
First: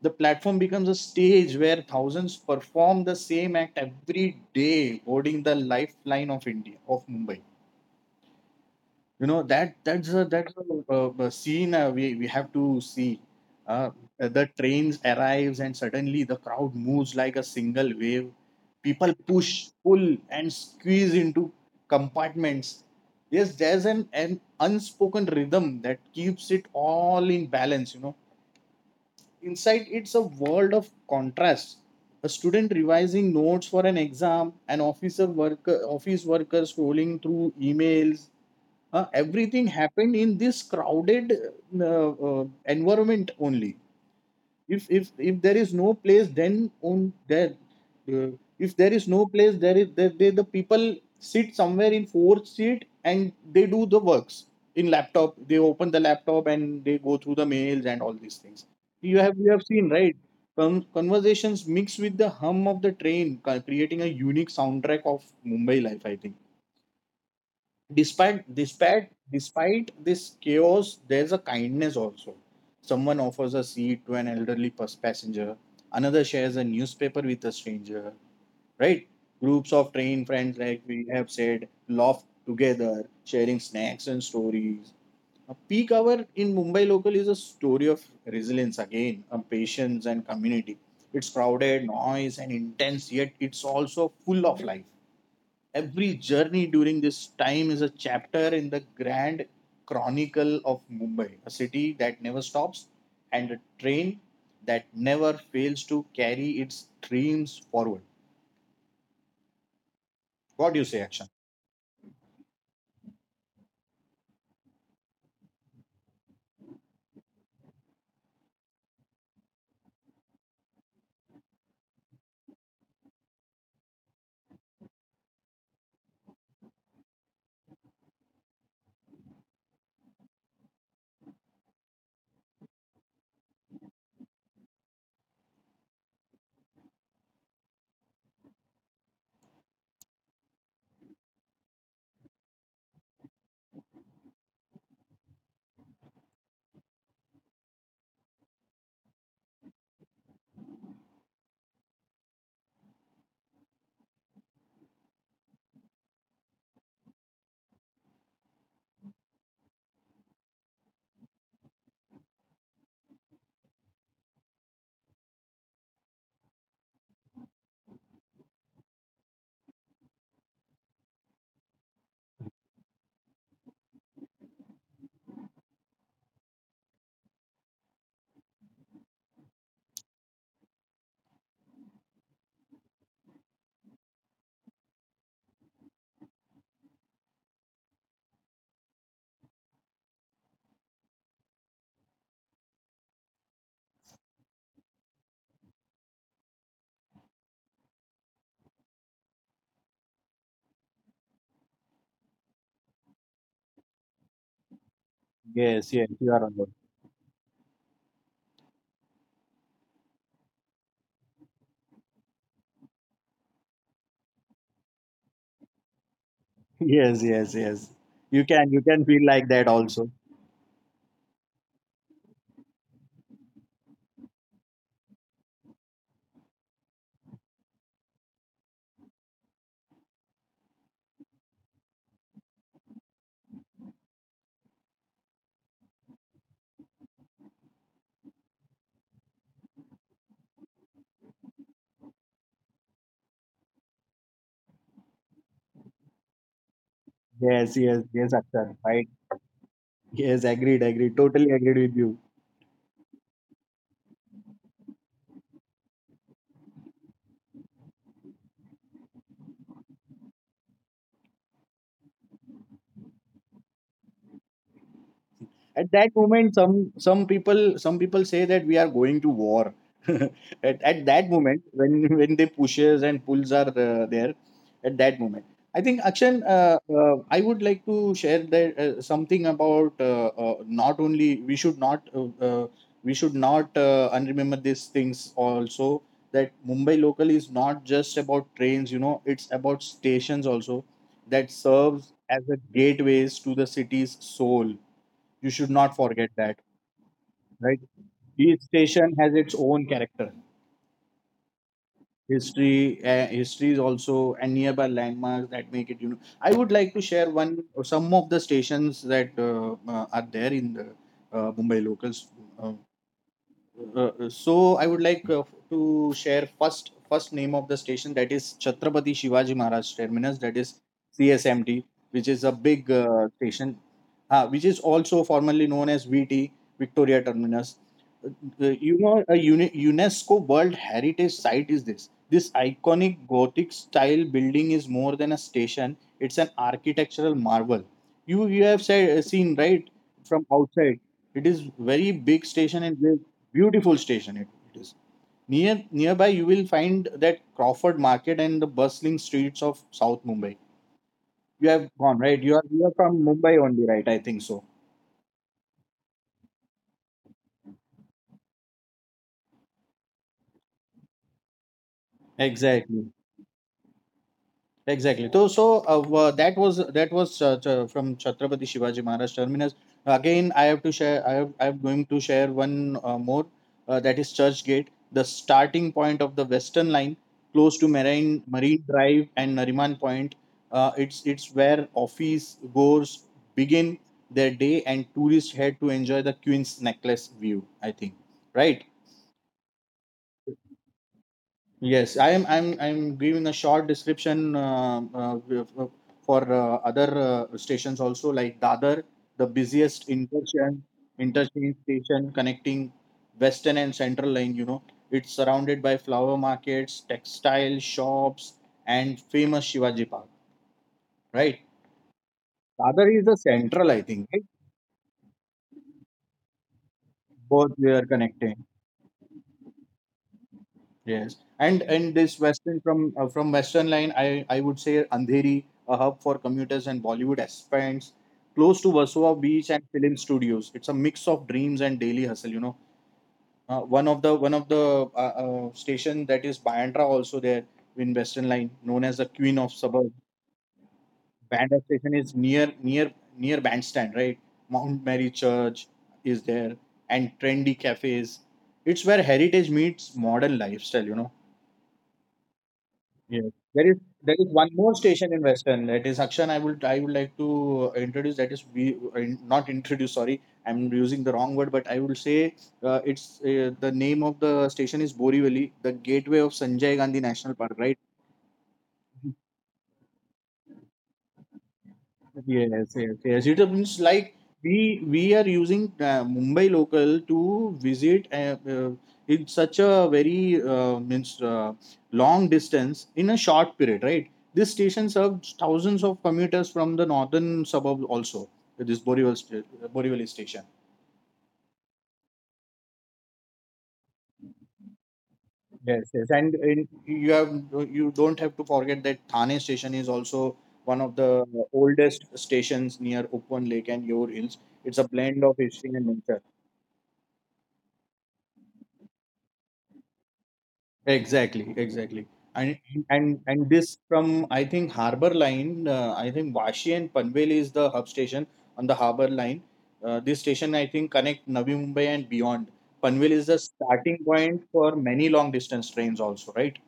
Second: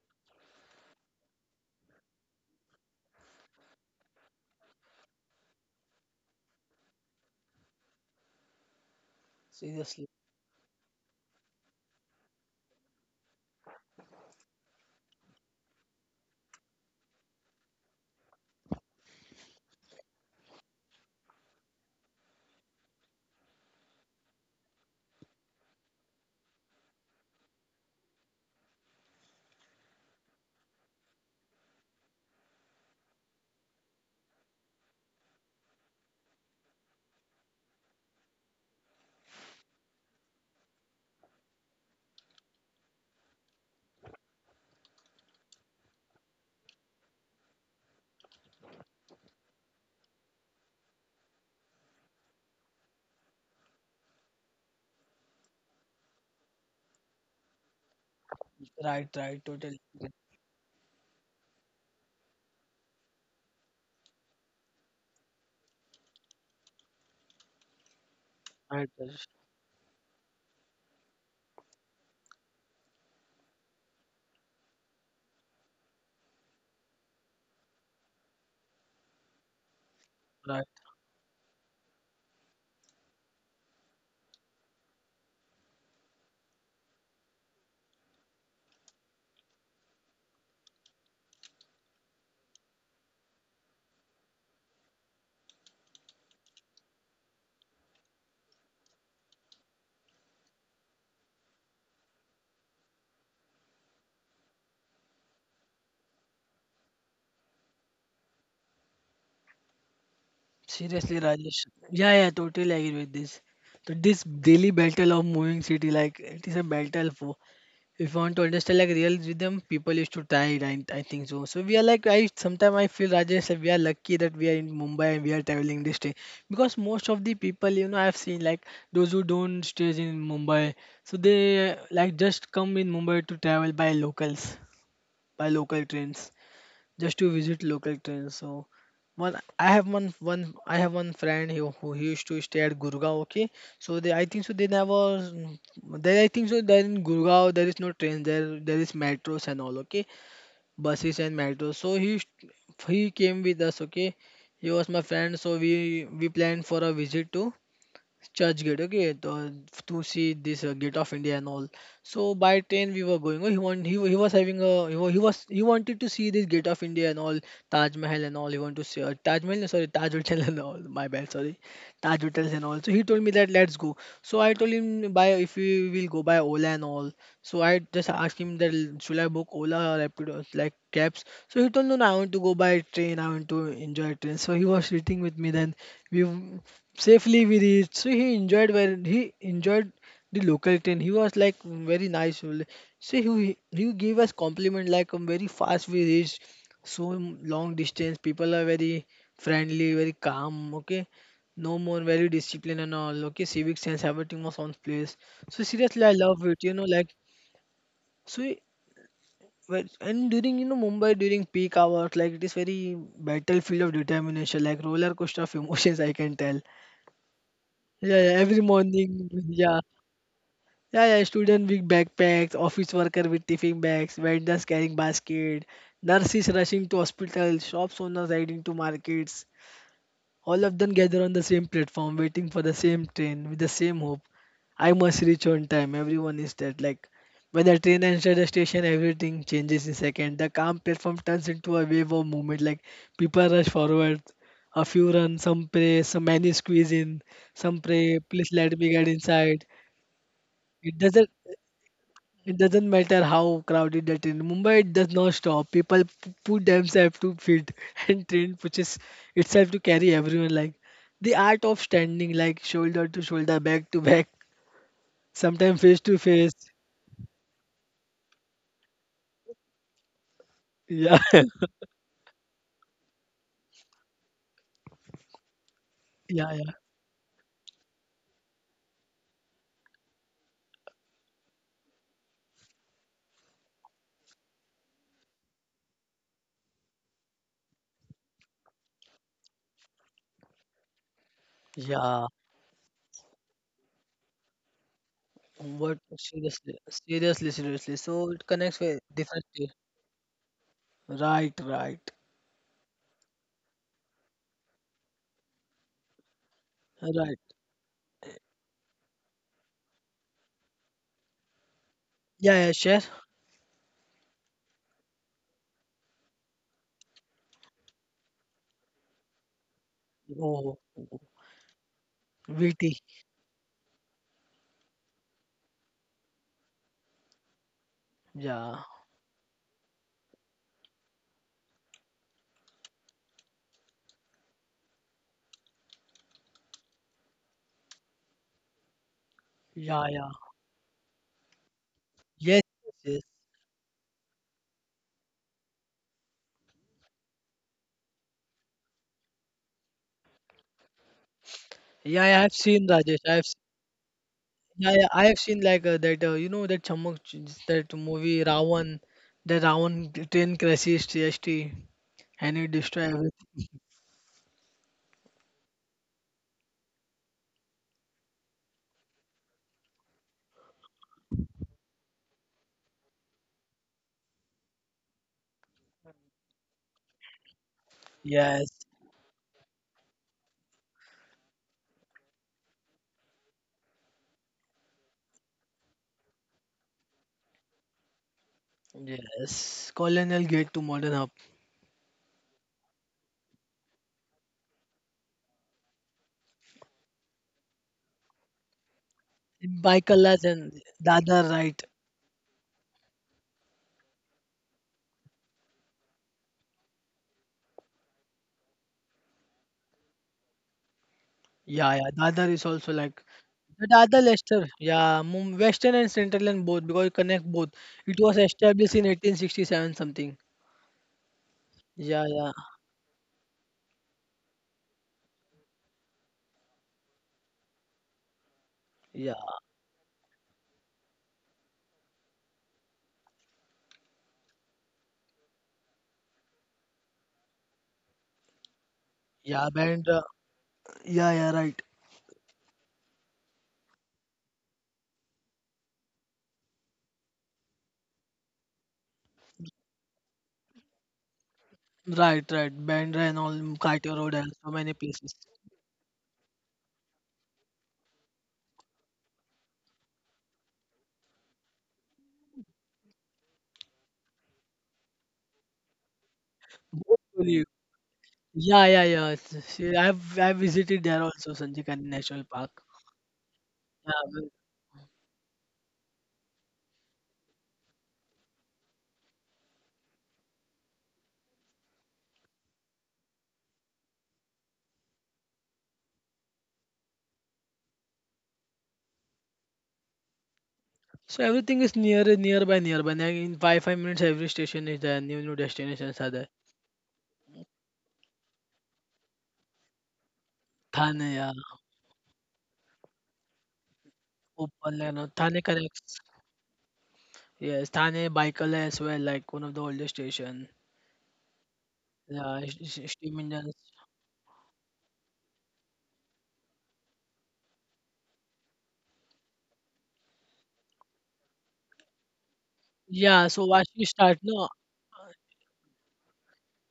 S2: The platform becomes a stage where thousands perform the same act every day, holding the lifeline of India, of Mumbai. You know that that's
S1: Seriously,
S2: a that's a, uh, uh, scene we have to see. uh, the trains arrives and suddenly the crowd moves like a single wave. People push, pull, and squeeze into compartments. Yes, there's an unspoken rhythm that keeps it all in balance, you know. Inside it's a world of contrast: a student revising notes for an exam, an office worker scrolling through emails. Everything happened in this crowded uh, uh, environment only. If there is no place then on there, uh, if there is no place there is there, the people sit somewhere in fourth seat and they do the works in laptop. They open the laptop and they go through the mails and all these things.
S1: right,
S2: you have
S1: right,
S2: you have
S1: totally,
S2: seen,
S1: agree.
S2: right? Conversations mixed with the hum of the train, creating a unique soundtrack of Mumbai life, I think. despite
S1: Right,
S2: despite
S1: Rajesh,
S2: despite this chaos, there's a kindness also. Someone offers a seat to an elderly passenger. Another shares a newspaper with a stranger. Right. Groups of train friends,
S1: right.
S2: like we have said, laugh together sharing snacks and stories. A peak hour in Mumbai local is a story of resilience, again, of patience and community. It's crowded, noise, and intense, yet it's also full of life. Every journey during this time is a chapter in the grand chronicle of Mumbai, a city that never stops, and a train that never fails to carry its dreams forward. What do you say,
S1: Seriously,
S2: Akshan?
S1: Rajesh. Yeah, yeah, totally agree with this. So this daily battle of moving city, like it is a battle for. If you want to understand like real rhythm, people used to try it. I think so. So we are like, I sometimes I feel, Rajesh, that we are lucky that we are in Mumbai and we are traveling this day, because most of the people, you know, I've seen like those who don't stay in Mumbai, so they like just come in Mumbai to travel by locals, by local trains, just to visit local trains. So one I have one one I have one friend who he used to stay at Gurgaon. Okay, so they I think so they never there I think so there in Gurgaon there is no train, there is metros and all. Okay, buses and metros. So he came with us. Okay, he was my friend. So we planned for a visit to Churchgate, okay, to see this Gate of India and all. So by train we were going. Oh, He want, he, wa- he was having a he, wa- he was, he wanted to see this Gate of India and all, Taj Mahal and all. He wanted to see Taj Mahal, no, sorry, Taj Hotel and all. My bad, sorry, Taj Hotels and all. So he told me that let's go. So I told him by if we will go by Ola and all. So I just asked him that should I book Ola or Rapido like cabs. So he told no, no, I want to go by train. I want to enjoy train. So he was sitting with me, then we safely we reached. So he enjoyed the local train. He was like very nice. So he gave us compliment like very fast we reached so long distance. People are very friendly, very calm. Okay, no more very disciplined and all. Okay, civic sense everything was on place. So
S2: Yes,
S1: seriously, I
S2: yes, you
S1: love
S2: are on
S1: it. You
S2: board.
S1: know, like so. And during you know Mumbai during peak hours, like it is very battlefield of determination, like roller coaster of emotions. I can tell.
S2: Yes, yes, yes.
S1: Yeah, yeah,
S2: You
S1: every
S2: can you can
S1: morning,
S2: feel like that
S1: yeah.
S2: also.
S1: Yeah, yeah, student with backpacks, office worker with tiffin bags, vendors carrying basket, nurses rushing to hospital, shops owners riding to markets, all of them gather on the same platform, waiting for the same train with the same hope. I must reach on time. Everyone is dead. Like when the train enters the station, everything changes in second. The calm platform turns into a wave of movement. Like people rush forward. A few run, some pray, some many squeeze in, some
S2: Yes, yes,
S1: pray,
S2: yes,
S1: please let
S2: Akshan.
S1: me get
S2: Right.
S1: inside.
S2: Yes, agreed,
S1: It
S2: agreed.
S1: doesn't
S2: Totally agreed with you.
S1: it doesn't matter how crowded the train. Mumbai it does not stop. People put themselves to feet, and train pushes itself to carry everyone. Like the art of standing, like shoulder to shoulder, back to back, sometimes
S2: At
S1: face to
S2: that
S1: face.
S2: moment, some people say that we are going to war. At
S1: Yeah,
S2: that moment when they pushes and pulls are there. At that moment, I think, Akshan,
S1: yeah, yeah.
S2: I would like to share that something about, not only we should not, unremember these things also. That Mumbai local is not just about trains, you know, it's about stations also, that serves
S1: Yeah,
S2: as a gateways to the city's soul. You should
S1: what
S2: not forget that,
S1: seriously, seriously,
S2: right?
S1: seriously. So it
S2: Each
S1: connects with
S2: station has
S1: different
S2: its
S1: state.
S2: own character,
S1: Right, right,
S2: history. History is also, and nearby landmarks that make it. You know, I would like to share
S1: right.
S2: one some of the stations that are there in the Mumbai locals.
S1: Yeah, yeah,
S2: uh,
S1: share.
S2: so I would like to share first name of the station, that is Chhatrapati Shivaji Maharaj Terminus, that
S1: Oh,
S2: is CSMT, which is a
S1: VT.
S2: big station, which is also formerly known as VT, Victoria Terminus. Uh,
S1: Yeah,
S2: you know, a UNESCO World Heritage Site is this. This iconic Gothic style building is more than a station; it's an architectural marvel. You have seen, right,
S1: yeah, yeah.
S2: from outside. It is very big
S1: Yes,
S2: station and
S1: yes.
S2: beautiful station it is. near Nearby you will find that Crawford Market and the bustling streets of South Mumbai. You have
S1: Yeah, I
S2: gone right.
S1: have
S2: you are
S1: seen,
S2: you are
S1: Rajesh.
S2: from Mumbai only, right, I think so.
S1: Yeah, yeah, I have seen like that. You know that that movie Ravan, the train crashes TST and it destroys
S2: Exactly.
S1: everything.
S2: Exactly. So, that was from Chhatrapati Shivaji Maharaj Terminus. Again, I have to share. I'm going to share one more. That is Church Gate, the starting point of the Western Line, close to Marine
S1: Yes,
S2: Marine Drive and Nariman Point. It's where office goers begin their day, and tourists head to enjoy the Queen's Necklace view, I think, right?
S1: yes. Colonel Gate to Modern Hub.
S2: Yes, I am. I'm giving a short description for other stations also, like Dadar, the busiest
S1: Baikallas and Dadar, right?
S2: interchange station connecting Western and Central Line. You know, it's surrounded by flower markets, textile shops, and famous Shivaji Park. Right.
S1: Yeah, yeah. Dadar is also
S2: Dadar
S1: like
S2: is the
S1: the
S2: central, I
S1: Dadar
S2: think. Right?
S1: Lester. Yeah, Western and Central and both because it connect both.
S2: Both they are
S1: It was
S2: connecting.
S1: established in 1867 something.
S2: Yes, and in
S1: Yeah,
S2: this
S1: yeah,
S2: western from western line, I would say Andheri, a hub for commuters and Bollywood aspirants, close to
S1: yeah,
S2: Versova Beach and film studios. It's a mix of dreams and daily hustle. You know, one of the station that is Bandra also there in western line, known as the Queen
S1: yeah.
S2: of
S1: Band.
S2: Suburb.
S1: Yeah, yeah. Right.
S2: Bandra station is near Bandstand, right? Mount Mary Church is there, and trendy cafes. It's where heritage meets modern lifestyle, you know.
S1: Right, right. Bandra and
S2: Yes.
S1: all,
S2: There is
S1: mm, road
S2: there is
S1: and
S2: one
S1: so many
S2: more station
S1: places.
S2: in Western. That is, Akshan, I would like to introduce. That is, we, not introduce. Sorry, I'm using the wrong word. But I will say it's the name of the station is Borivali, the gateway of Sanjay Gandhi National
S1: Hopefully.
S2: Park. Right.
S1: Yeah, yeah, yeah. See, I've visited there also, Sanjay Gandhi National Park.
S2: Yes, yes, yes. It means
S1: Yeah,
S2: like
S1: well,
S2: we are using Mumbai local to visit, in such a very, means long distance in a short period, right? This station serves thousands of commuters from the northern suburb also. This Borivali Borivali station.
S1: so everything is near, nearby, nearby. Like in five minutes, every station is there. New
S2: Yes,
S1: destinations are
S2: yes,
S1: there.
S2: and you don't have to forget that Thane station is also one of
S1: Thane,
S2: the
S1: yeah,
S2: oldest stations near Uppan Lake and Yor Hills.
S1: open,
S2: It's a
S1: you know,
S2: blend of
S1: Thane
S2: history and
S1: connects.
S2: nature.
S1: Yes, Thane, Baikal as well, like one of the oldest station.
S2: Exactly, exactly.
S1: Yeah,
S2: And
S1: Steam
S2: and
S1: engines.
S2: this from, I think, Harbour Line. I think Vashi and Panvel is the hub station on the Harbour Line. This station, I think, connect Navi Mumbai and beyond. Panvel
S1: Yeah,
S2: is the
S1: so Vashi
S2: starting
S1: start,
S2: point
S1: no,
S2: for many long distance trains also, right?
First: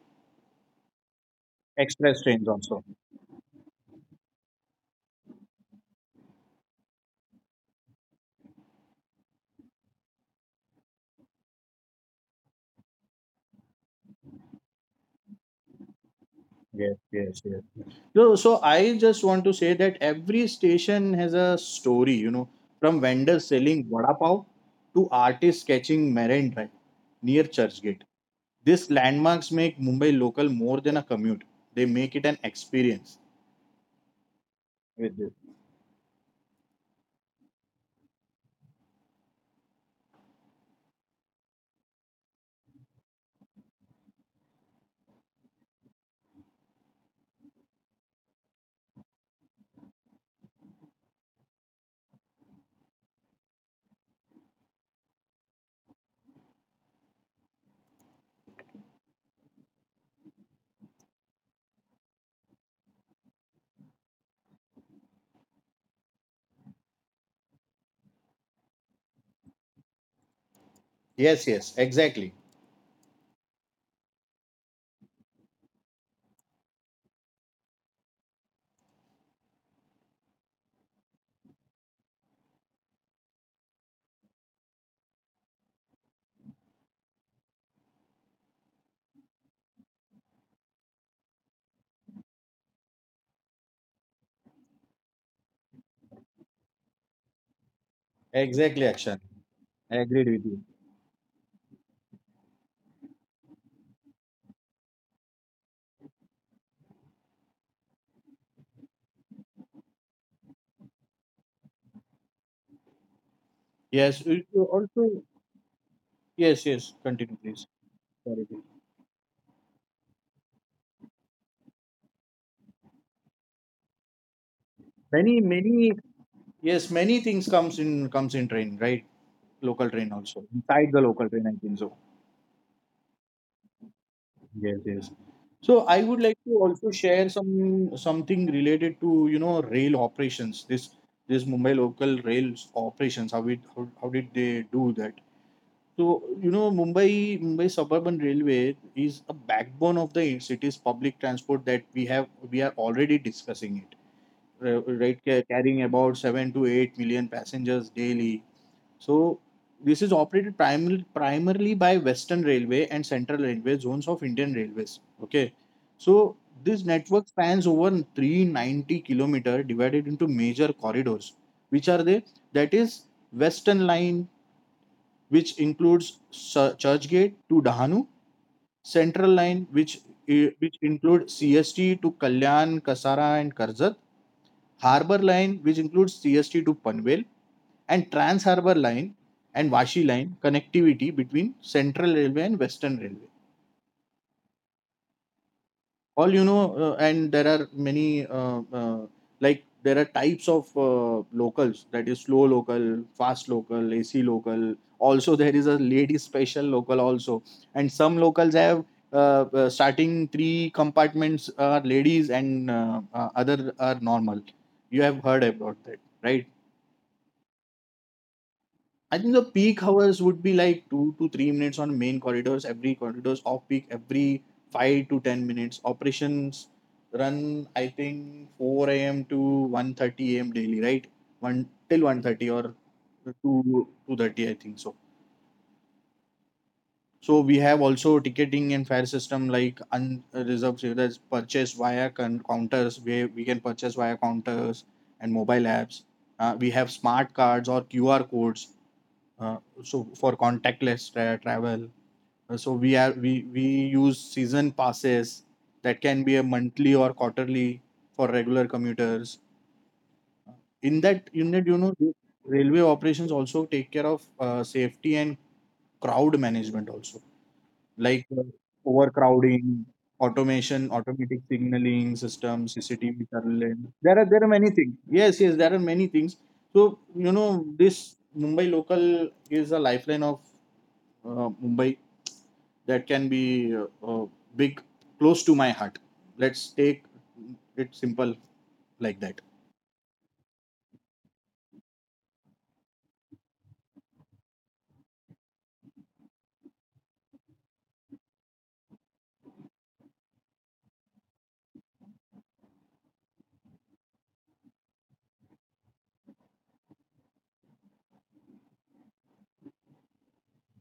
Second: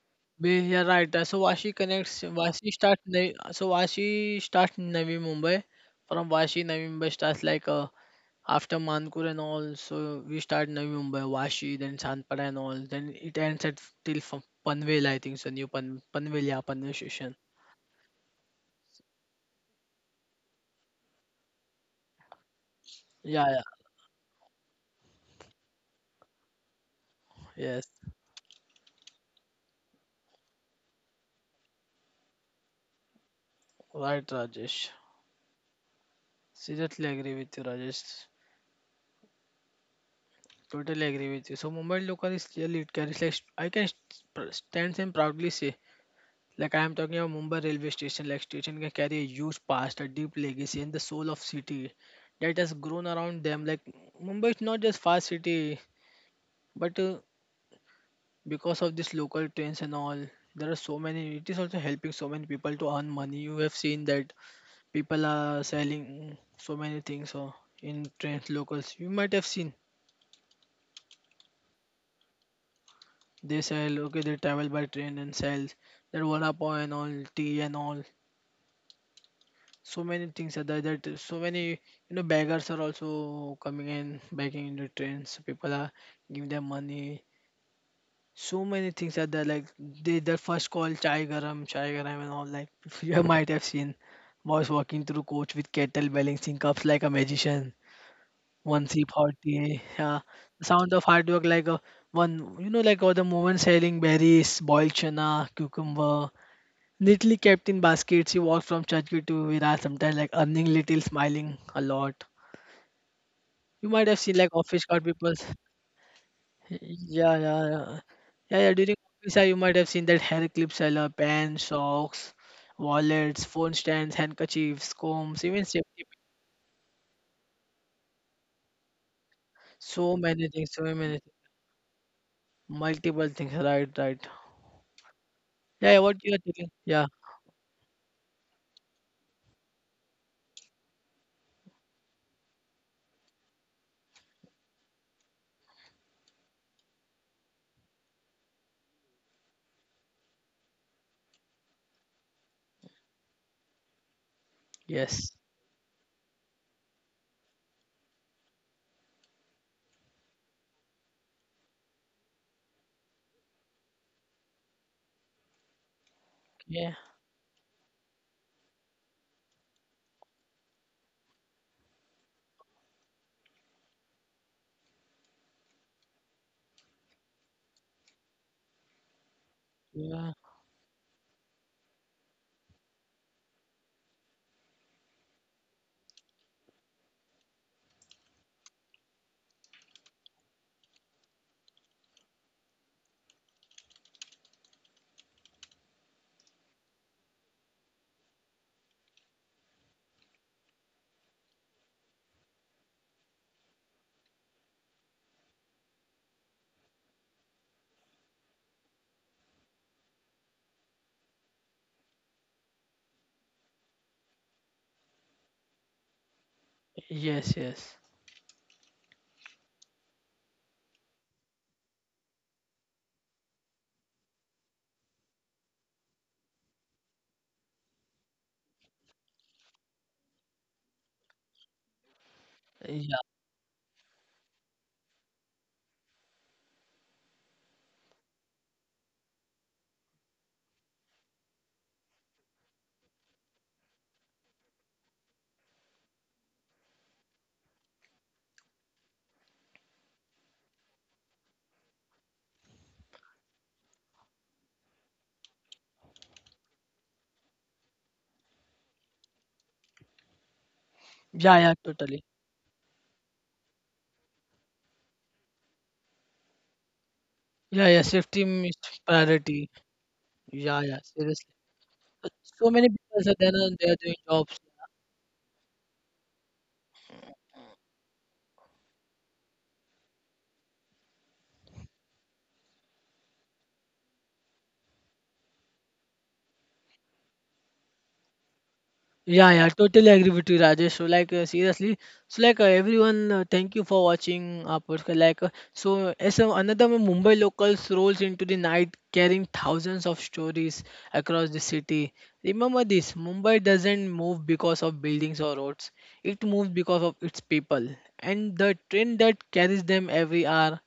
S1: We yeah, right. So Vashi
S2: Express
S1: connects.
S2: trains
S1: Vashi
S2: also.
S1: starts. Navi, so Vashi starts Navi Mumbai. From Vashi, Navi Mumbai starts like after Mankur and all. So we start Navi Mumbai, Vashi, then Sandpara and all. Then it ends at till from Panvel, I think. So new Pan Panvel, yeah, Panvel
S2: Yes,
S1: station.
S2: yes, yes. So, I just want to say that every station has a story. You know, from
S1: Yeah,
S2: vendors
S1: yeah,
S2: selling vada pav to artists sketching Marine Drive near
S1: yes.
S2: Churchgate. These landmarks make Mumbai local more than a commute. They make it an experience,
S1: Right, Rajesh.
S2: with this.
S1: Seriously agree with you, Rajesh. Totally agree with you. So Mumbai local is really it carries like I can stands and proudly say. Like I am talking about Mumbai railway station, like station can carry a huge past, a deep legacy, and the soul of city that has grown around them. Like Mumbai is not just fast city, but because of these local trains and all, there are so many. It is also helping so many people to earn money. You have seen that people are selling so many things in trains. Locals, you might have seen
S2: Yes, yes, exactly.
S1: they sell. Okay, they travel by train and sell their vada pav and all, tea and all. So many things are there, that so many, you know, beggars are also coming in begging in the trains, people are giving them money. So many things are there, like they their first call, chai garam, chai garam and all, like you might have seen boys walking through coach with kettle balancing cups like a magician,
S2: Exactly,
S1: one sip
S2: Akshan.
S1: hot tea,
S2: I
S1: yeah,
S2: agreed with you.
S1: the sound of hard work. Like a one, you know, like all the woman selling berries, boiled chana, cucumber, neatly kept in baskets, he walked from Churchgate to Virat sometimes like earning little, smiling a lot. You might have
S2: Yes,
S1: seen like
S2: you
S1: office card
S2: also,
S1: people.
S2: yes, yes.
S1: Yeah,
S2: Continue,
S1: yeah,
S2: please.
S1: yeah.
S2: Sorry,
S1: Yeah, yeah.
S2: please.
S1: During office hour, you might have seen that hair clip seller, pants, socks, wallets, phone stands, handkerchiefs, combs,
S2: Many,
S1: even safety
S2: many,
S1: pin.
S2: yes, many things comes in train, right? Local
S1: So
S2: train
S1: many
S2: also.
S1: things, so
S2: Inside the
S1: many
S2: local
S1: things.
S2: train, I think so.
S1: Multiple things, right, right.
S2: Yes, yes. So
S1: Yeah, yeah,
S2: I
S1: what
S2: would
S1: you are
S2: like to
S1: thinking?
S2: also
S1: Yeah,
S2: share something related to, you know, rail operations. This Mumbai local rails operations. How did they do that? So, you know, Mumbai Suburban Railway is a backbone of the city's public transport that we are already discussing it. Right,
S1: yes.
S2: carrying about 7 to 8 million passengers daily. So, this is operated primarily by Western Railway and Central Railway zones of Indian Railways. Okay, so this
S1: Yeah,
S2: network spans over 390 kilometer divided into major corridors. Which are they? That is Western Line, which includes Churchgate to Dahanu; Central Line,
S1: yeah,
S2: which includes CST to Kalyan, Kasara, and Karzat; Harbour Line, which includes CST to Panvel; and Trans Harbour Line and Vashi Line connectivity between Central Railway and Western Railway. All, you know, and there are many, like, there are types of locals, that is slow local, fast local, AC local. Also there is a lady special local also. And some locals have uh, starting three compartments are ladies, and other are normal. You have heard about that, right?
S1: yes, yes.
S2: I think the peak hours would be like 2 to 3 minutes on main corridors; every corridors, off peak, every 5 to 10 minutes. Operations run, I think, 4 a.m. to 1:30 a.m. daily, right? One till 1:30 or
S1: Yeah,
S2: two two thirty, I think so. So we have also ticketing and fare system like unreserved that's purchased via counters, where we can purchase via counters and mobile apps. We have smart cards or QR codes, uh, so for contactless travel. So we are we use season passes that can be a monthly or quarterly for regular commuters in that
S1: yeah, yeah,
S2: unit, you know.
S1: totally.
S2: The railway operations also take care of safety and crowd management also,
S1: Yeah, yeah,
S2: like
S1: safety is priority.
S2: overcrowding,
S1: Yeah,
S2: automation
S1: yeah,
S2: automatic
S1: seriously.
S2: signaling
S1: Uh, So
S2: systems,
S1: many people are
S2: CCTV
S1: there and they are
S2: surveillance.
S1: doing
S2: there are there
S1: jobs.
S2: are many things, yes, yes, there are many things. So, you know, this Mumbai local is a lifeline of Mumbai, that can be big, close to my heart. Let's take it simple like
S1: Yeah,
S2: that.
S1: yeah, totally agree with you, Rajesh. So, like, seriously, so like, everyone, thank you for watching our podcast. Like, so as a, another one, Mumbai locals rolls into the night carrying thousands of stories across the city. Remember this: Mumbai doesn't move because of buildings or roads. It moves because of its people, and the train that carries them every hour,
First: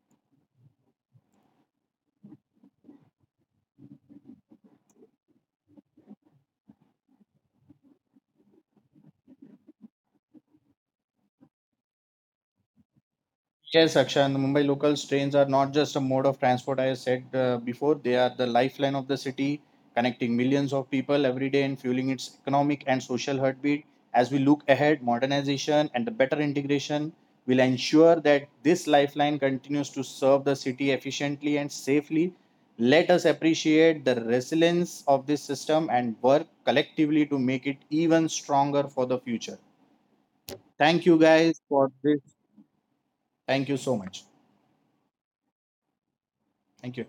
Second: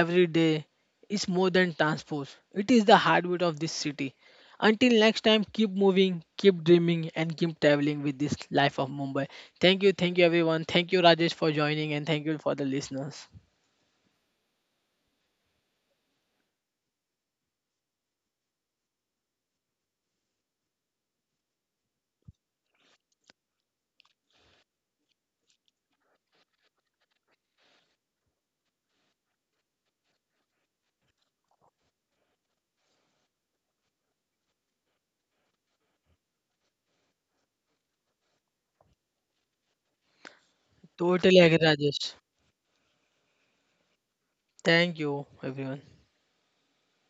S1: every day, is more than transport. It is the heartbeat of this city. Until next time, keep moving, keep dreaming, and keep traveling with this life of Mumbai. Thank you, everyone. Thank you, Rajesh, for joining, and thank you for the listeners.
S2: Yes, Akshay, the Mumbai locals trains are not just a mode of transport. I said before, they are the lifeline of the city, connecting millions of people every day and fueling its economic and social heartbeat. As we look ahead, modernization and the better integration will ensure that this lifeline continues to serve the city efficiently and safely. Let us appreciate the resilience of this system and work collectively to make it even stronger for the future. Thank you
S1: Totally agree,
S2: guys for
S1: Rajesh.
S2: this. Thank you so much.
S1: Thank you, everyone.
S2: Thank you.